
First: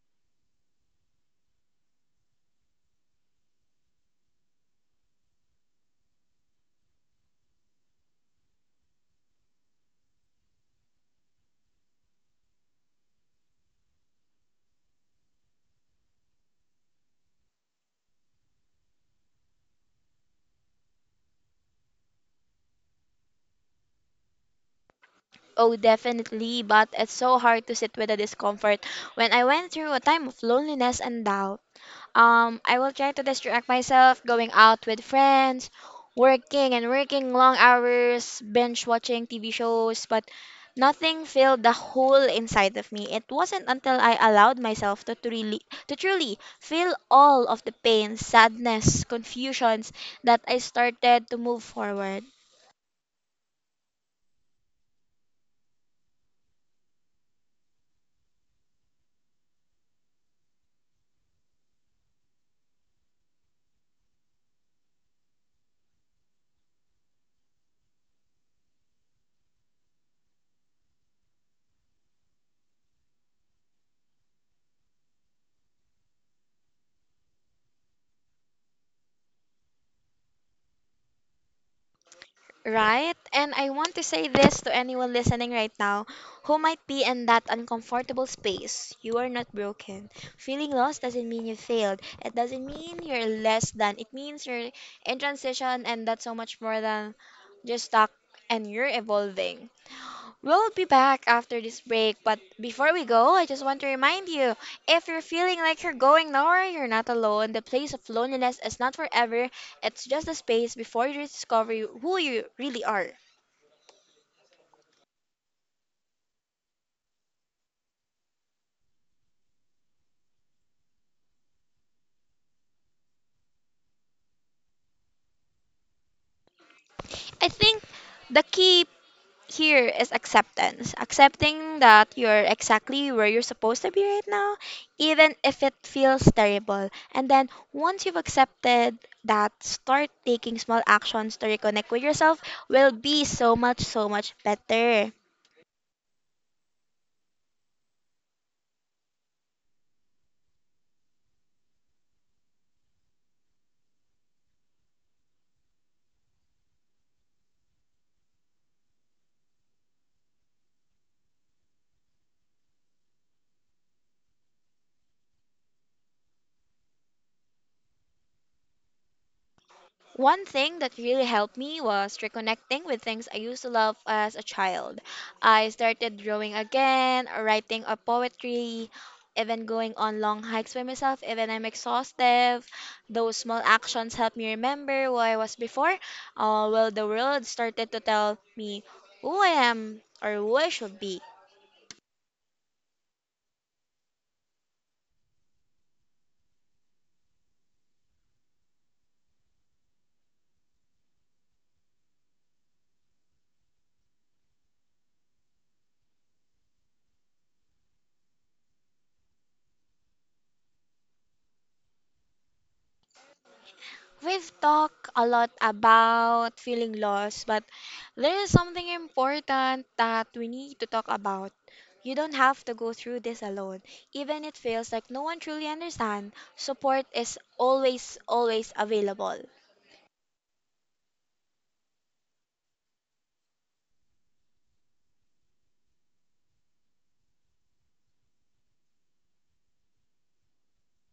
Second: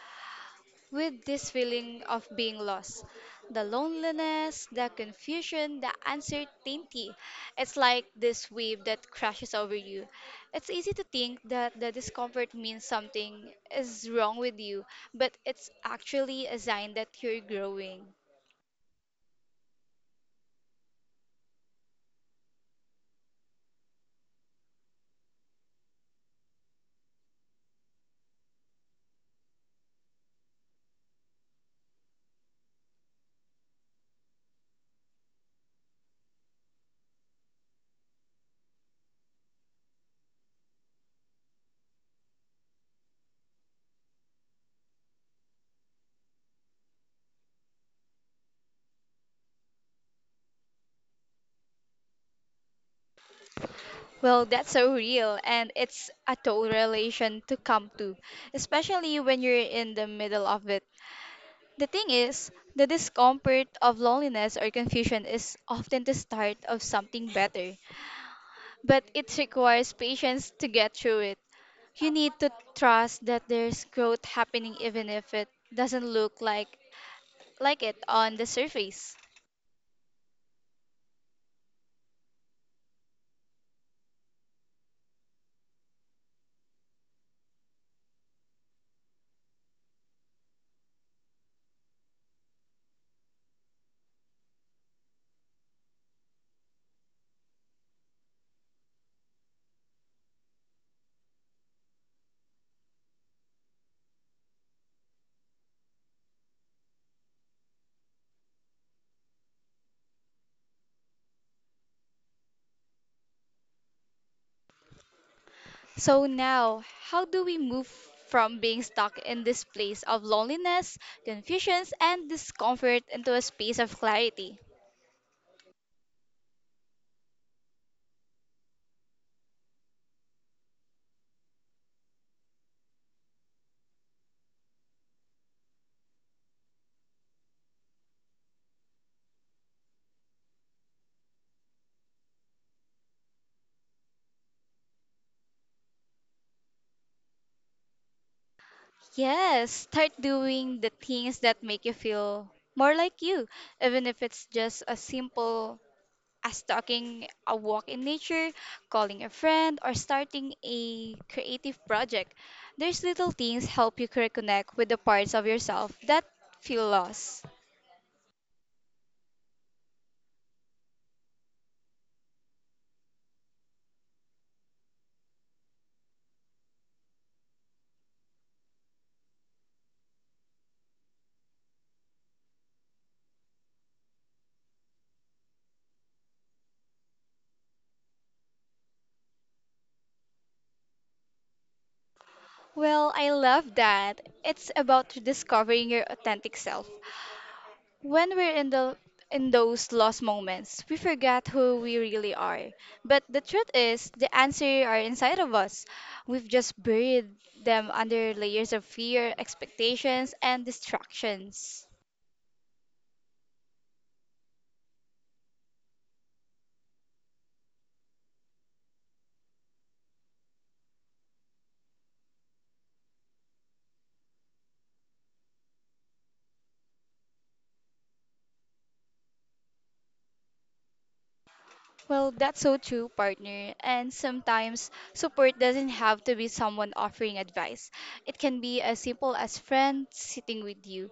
S2: with this feeling of being lost. The loneliness, the confusion, the uncertainty. It's like this wave that crashes over you. It's easy to think that the discomfort means something is wrong with you, but it's actually a sign that you're growing.
S1: Oh, definitely, but it's so hard to sit with the discomfort. When I went through a time of loneliness and doubt, I will try to distract myself going out with friends, working and working long hours, binge watching TV shows, but nothing filled the hole inside of me. It wasn't until I allowed myself to truly feel all of the pain, sadness, confusions that I started to move forward.
S2: Well, that's so real, and it's a total relation to come to, especially when you're in the middle of it. The thing is, the discomfort of loneliness or confusion is often the start of something better, but it requires patience to get through it. You need to trust that there's growth happening even if it doesn't look like it on the surface.
S1: Right? And I want to say this to anyone listening right now who might be in that uncomfortable space. You are not broken. Feeling lost doesn't mean you failed. It doesn't mean you're less than. It means you're in transition and that's so much more than just stuck and you're evolving. We'll be back after this break, but before we go, I just want to remind you, if you're feeling like you're going nowhere, you're not alone. The place of loneliness is not forever, it's just a space before you discover who you really are.
S2: So now, how do we move from being stuck in this place of loneliness, confusions, and discomfort into a space of clarity?
S1: I think the key here is acceptance. Accepting that you're exactly where you're supposed to be right now, even if it feels terrible. And then once you've accepted that, start taking small actions to reconnect with yourself will be so much better.
S2: Yes, start doing the things that make you feel more like you, even if it's just as simple as taking a walk in nature, calling a friend, or starting a creative project. There's little things help you reconnect with the parts of yourself that feel lost.
S1: One thing that really helped me was reconnecting with things I used to love as a child. I started drawing again, writing a poetry, even going on long hikes by myself, even I'm exhausted. Those small actions helped me remember who I was before, while the world started to tell me who I am or who I should be.
S2: Well, I love that. It's about rediscovering your authentic self. When we're in those lost moments, we forget who we really are. But the truth is, the answers are inside of us. We've just buried them under layers of fear, expectations, and distractions.
S1: We've talked a lot about feeling lost, but there is something important that we need to talk about. You don't have to go through this alone. Even it feels like no one truly understands, support is always, always available.
S2: Well, that's so true, partner. And sometimes support doesn't have to be someone offering advice. It can be as simple as friends sitting with you,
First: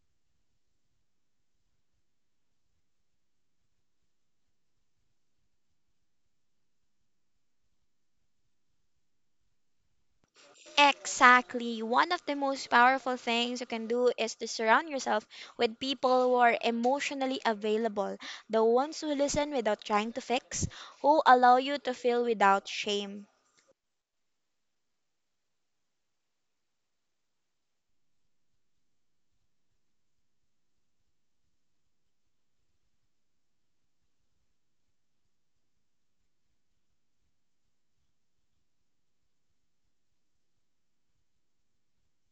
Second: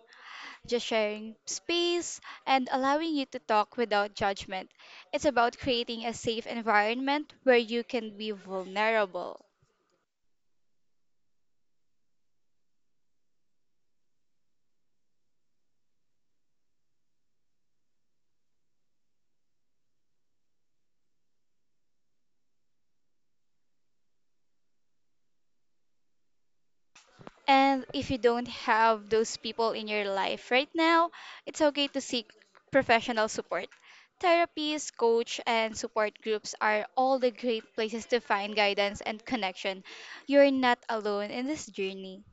S2: just sharing space and allowing you to talk without judgment. It's about creating a safe environment where you can be vulnerable.
S1: Exactly. One of the most powerful things you can do is to surround yourself with people who are emotionally available, the ones who listen without trying to fix, who allow you to feel without shame.
S2: And if you don't have those people in your life right now, it's okay to seek professional support. Therapies, coach, and support groups are all the great places to find guidance and connection. You're not alone in this journey.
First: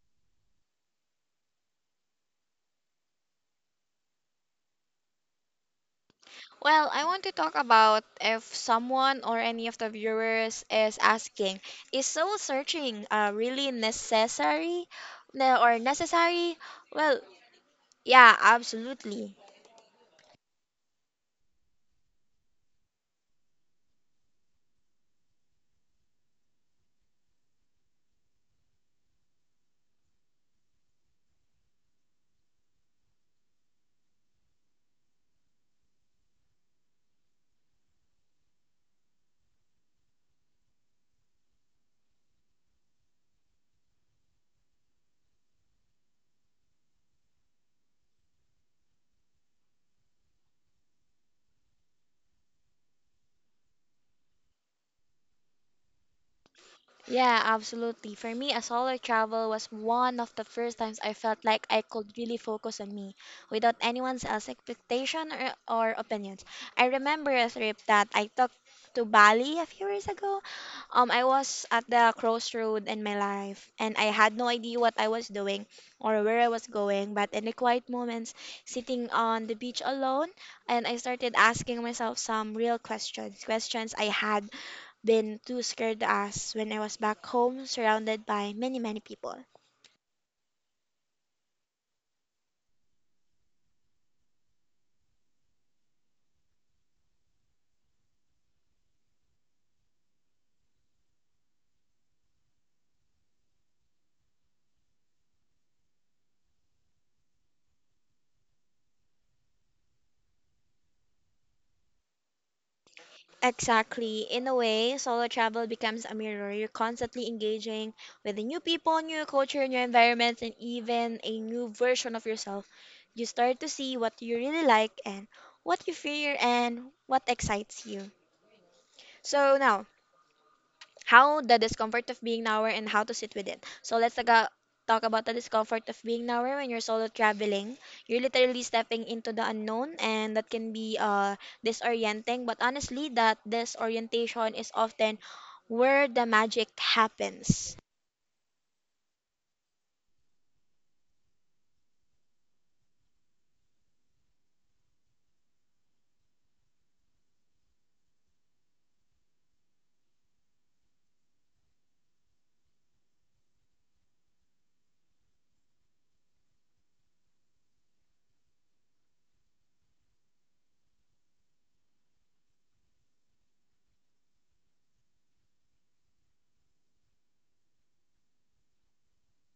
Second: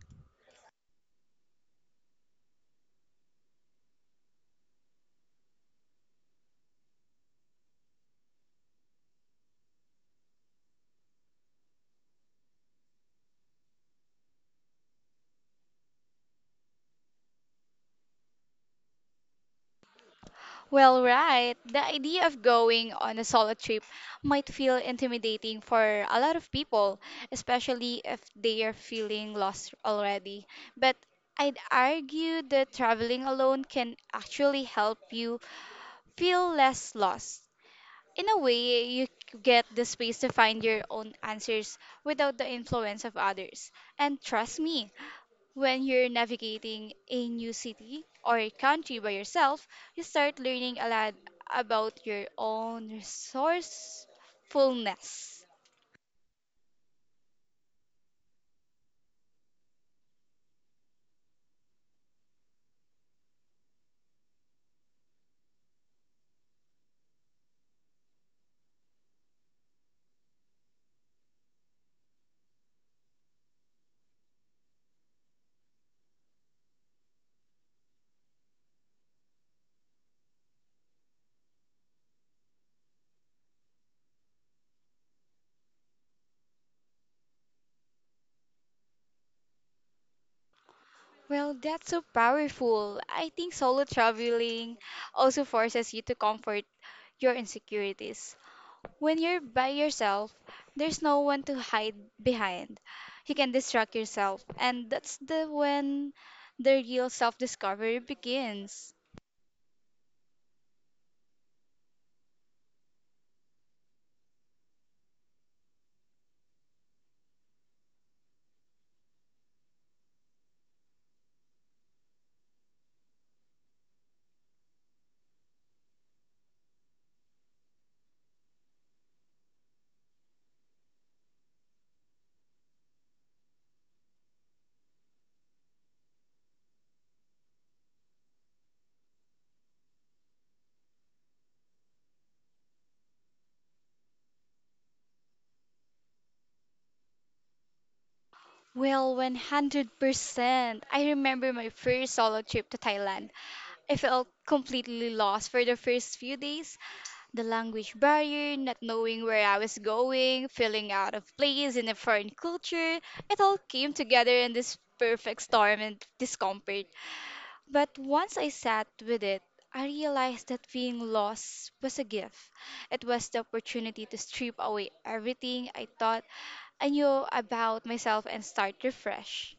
S1: Well, I want to talk about, if someone or any of the viewers is asking, is soul searching really necessary or necessary? Well, yeah, absolutely.
S2: Well, right. The idea of going on a solo trip might feel intimidating for a lot of people, especially if they are feeling lost already. But I'd argue that traveling alone can actually help you feel less lost. In a way, you get the space to find your own answers without the influence of others. And trust me, when you're navigating a new city or country by yourself, you start learning a lot about your own resourcefulness.
S1: Yeah, absolutely. For me, a solo travel was one of the first times I felt like I could really focus on me without anyone else's expectation or opinions. I remember a trip that I took to Bali a few years ago. I was at the crossroad in my life and I had no idea what I was doing or where I was going. But in the quiet moments, sitting on the beach alone, and I started asking myself some real questions, questions I had been too scared as when I was back home surrounded by many people.
S2: Well, that's so powerful. I think solo traveling also forces you to comfort your insecurities. When you're by yourself, there's no one to hide behind. You can distract yourself, and that's the when the real self-discovery begins.
S1: Exactly. In a way, solo travel becomes a mirror. You're constantly engaging with the new people, new culture, new environments, and even a new version of yourself. You start to see what you really like and what you fear and what excites you. So now, how the discomfort of being nowhere and how to sit with it. So talk about the discomfort of being nowhere when you're solo traveling. You're literally stepping into the unknown, and that can be disorienting. But honestly, that disorientation is often where the magic happens.
S2: Well, 100%. I remember my first solo trip to Thailand. I felt completely lost for the first few days. The language barrier, not knowing where I was going, feeling out of place in a foreign culture, it all came together in this perfect storm and discomfort. But once I sat with it, I realized that being lost was a gift. It was the opportunity to strip away everything I thought I knew about myself and start refresh.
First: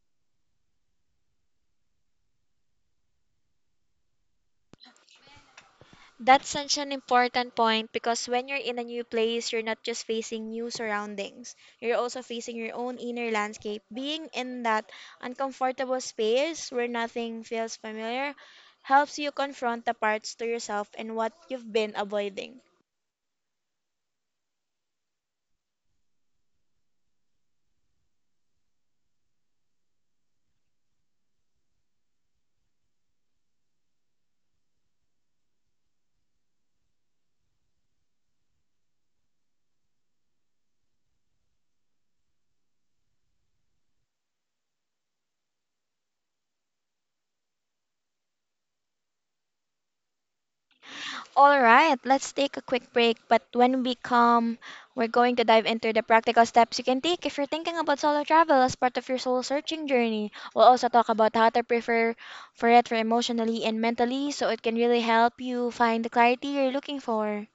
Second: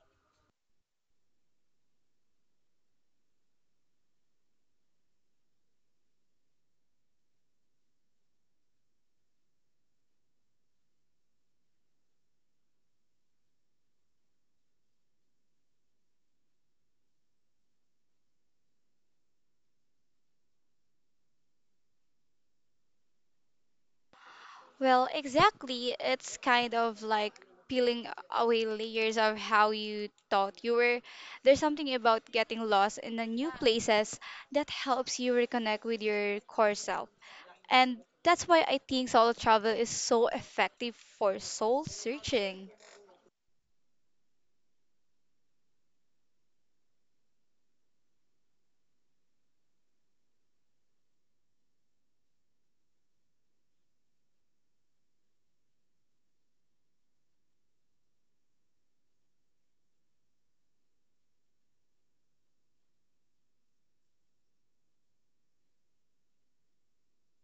S1: That's such an important point because when you're in a new place, you're not just facing new surroundings, you're also facing your own inner landscape. Being in that uncomfortable space where nothing feels familiar helps you confront the parts to yourself and what you've been avoiding.
S2: Well, exactly. It's kind of like peeling away layers of how you thought you were. There's something about getting lost in the new places that helps you reconnect with your core self. And that's why I think solo travel is so effective for soul searching.
S1: All right, let's take a quick break, but when we come, we're going to dive into the practical steps you can take if you're thinking about solo travel as part of your soul searching journey. We'll also talk about how to prepare for it for emotionally and mentally so it can really help you find the clarity you're looking for.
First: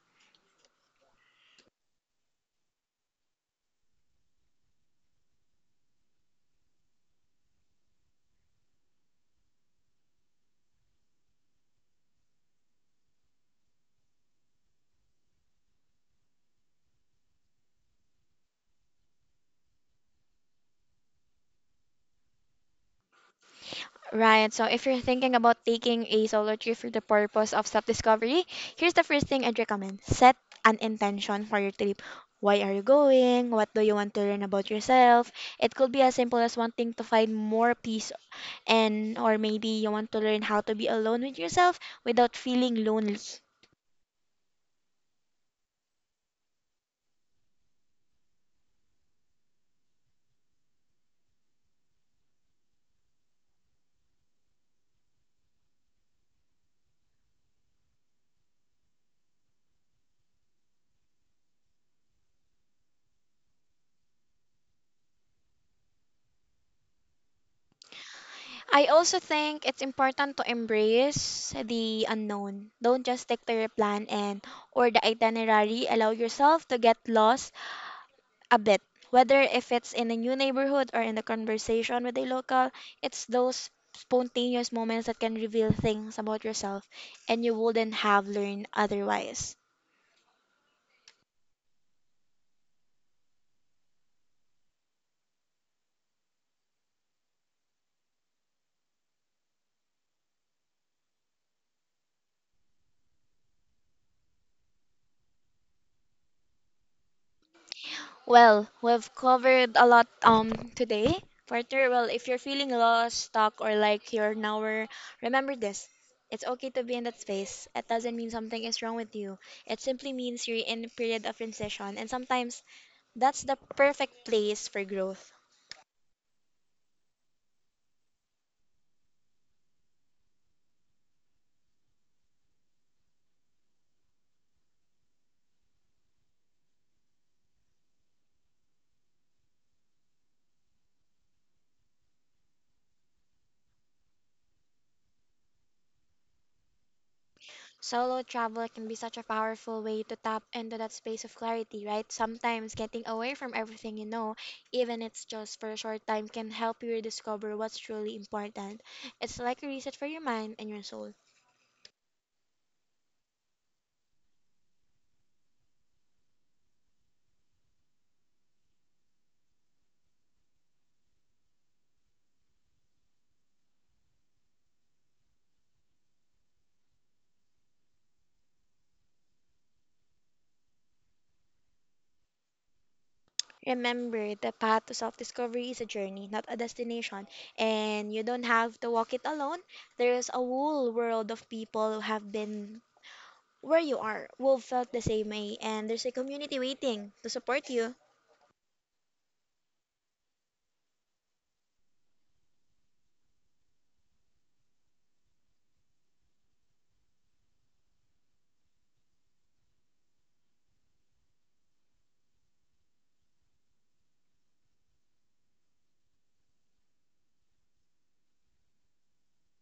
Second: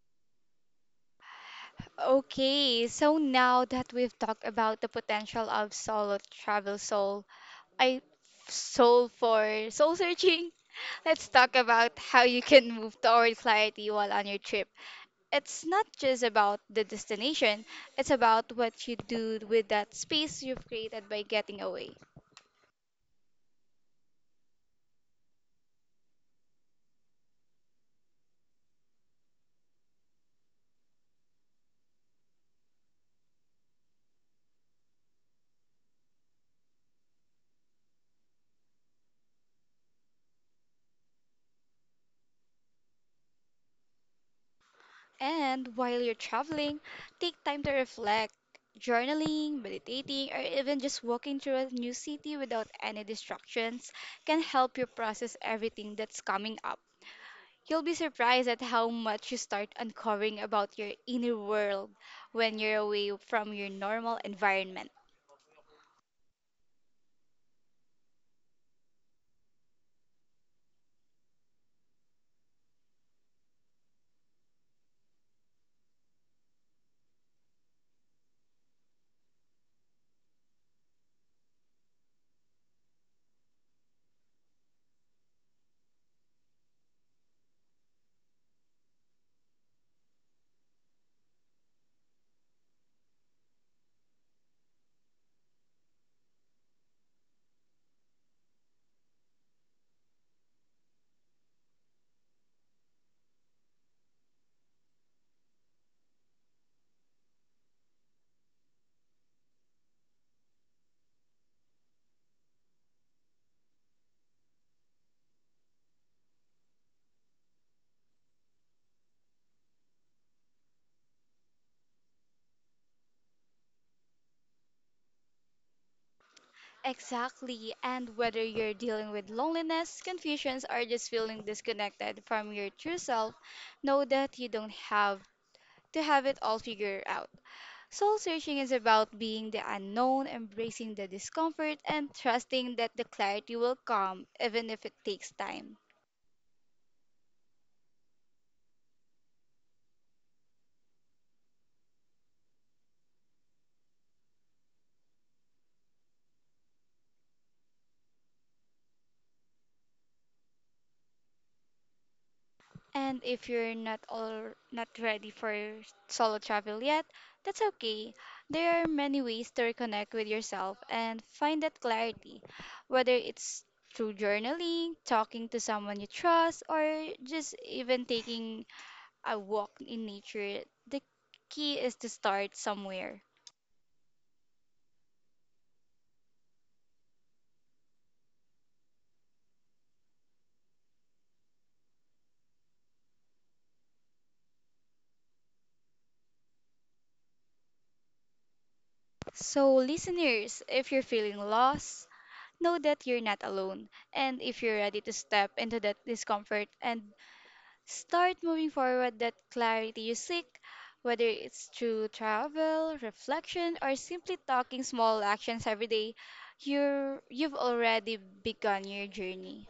S2: Okay, so now that we've talked about the potential of solo travel soul I soul for soul searching. Let's talk about how you can move toward clarity while on your trip. It's not just about the destination, it's about what you do with that space you've created by getting away.
S1: Right. So if you're thinking about taking a solo trip for the purpose of self-discovery, here's the first thing I'd recommend. Set an intention for your trip. Why are you going? What do you want to learn about yourself? It could be as simple as wanting to find more peace and or maybe you want to learn how to be alone with yourself without feeling lonely.
S2: And while you're traveling, take time to reflect, journaling, meditating, or even just walking through a new city without any distractions can help you process everything that's coming up. You'll be surprised at how much you start uncovering about your inner world when you're away from your normal environment.
S1: I also think it's important to embrace the unknown. Don't just stick to your plan and or the itinerary. Allow yourself to get lost a bit. Whether if it's in a new neighborhood or in the conversation with a local, it's those spontaneous moments that can reveal things about yourself and you wouldn't have learned otherwise. Well, we've covered a lot today. Partner, well, if you're feeling lost, stuck, or like you're nowhere, remember this. It's okay to be in that space. It doesn't mean something is wrong with you. It simply means you're in a period of transition, and sometimes that's the perfect place for growth.
S2: Exactly, and whether you're dealing with loneliness, confusions, or just feeling disconnected from your true self, know that you don't have to have it all figured out. Soul searching is about being the unknown, embracing the discomfort, and trusting that the clarity will come even if it takes time.
S1: Solo travel can be such a powerful way to tap into that space of clarity, right? Sometimes getting away from everything you know, even it's just for a short time, can help you rediscover what's truly important. It's like a reset for your mind and your soul.
S2: And if you're not ready for solo travel yet, that's okay. There are many ways to reconnect with yourself and find that clarity, whether it's through journaling, talking to someone you trust, or just even taking a walk in nature. The key is to start somewhere.
S1: Remember, the path to self discovery is a journey, not a destination, and you don't have to walk it alone. There is a whole world of people who have been where you are, who felt the same way, and there's a community waiting to support you.
S2: So, listeners, if you're feeling lost, know that you're not alone. And if you're ready to step into that discomfort and start moving forward that clarity you seek, whether it's through travel, reflection, or simply talking small actions every day, you've already begun your journey.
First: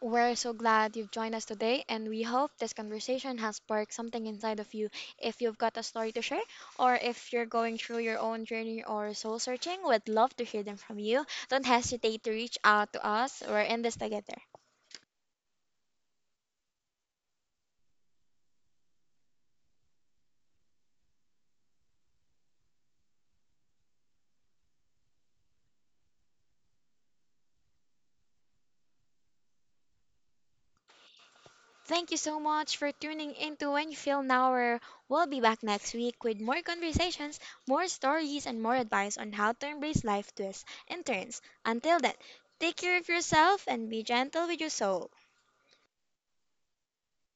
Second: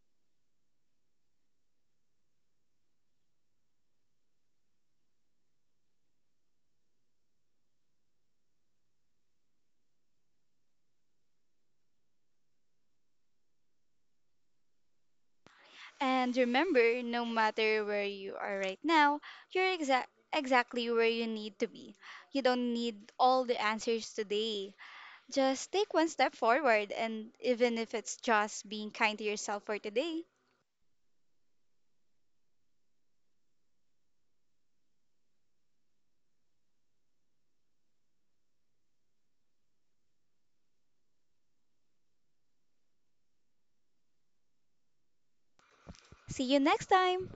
S1: We're so glad you've joined us today, and we hope this conversation has sparked something inside of you. If you've got a story to share, or if you're going through your own journey or soul searching, we'd love to hear them from you. Don't hesitate to reach out to us. We're in this together.
S2: And remember, no matter where you are right now, you're exactly where you need to be. You don't need all the answers today. Just take one step forward, and even if it's just being kind to yourself for today,
S1: Thank you so much for tuning into When You Feel Now. Or we'll be back next week with more conversations, more stories, and more advice on how to embrace life twists and turns. Until then, take care of yourself and be gentle with your soul.
S2: see you next time!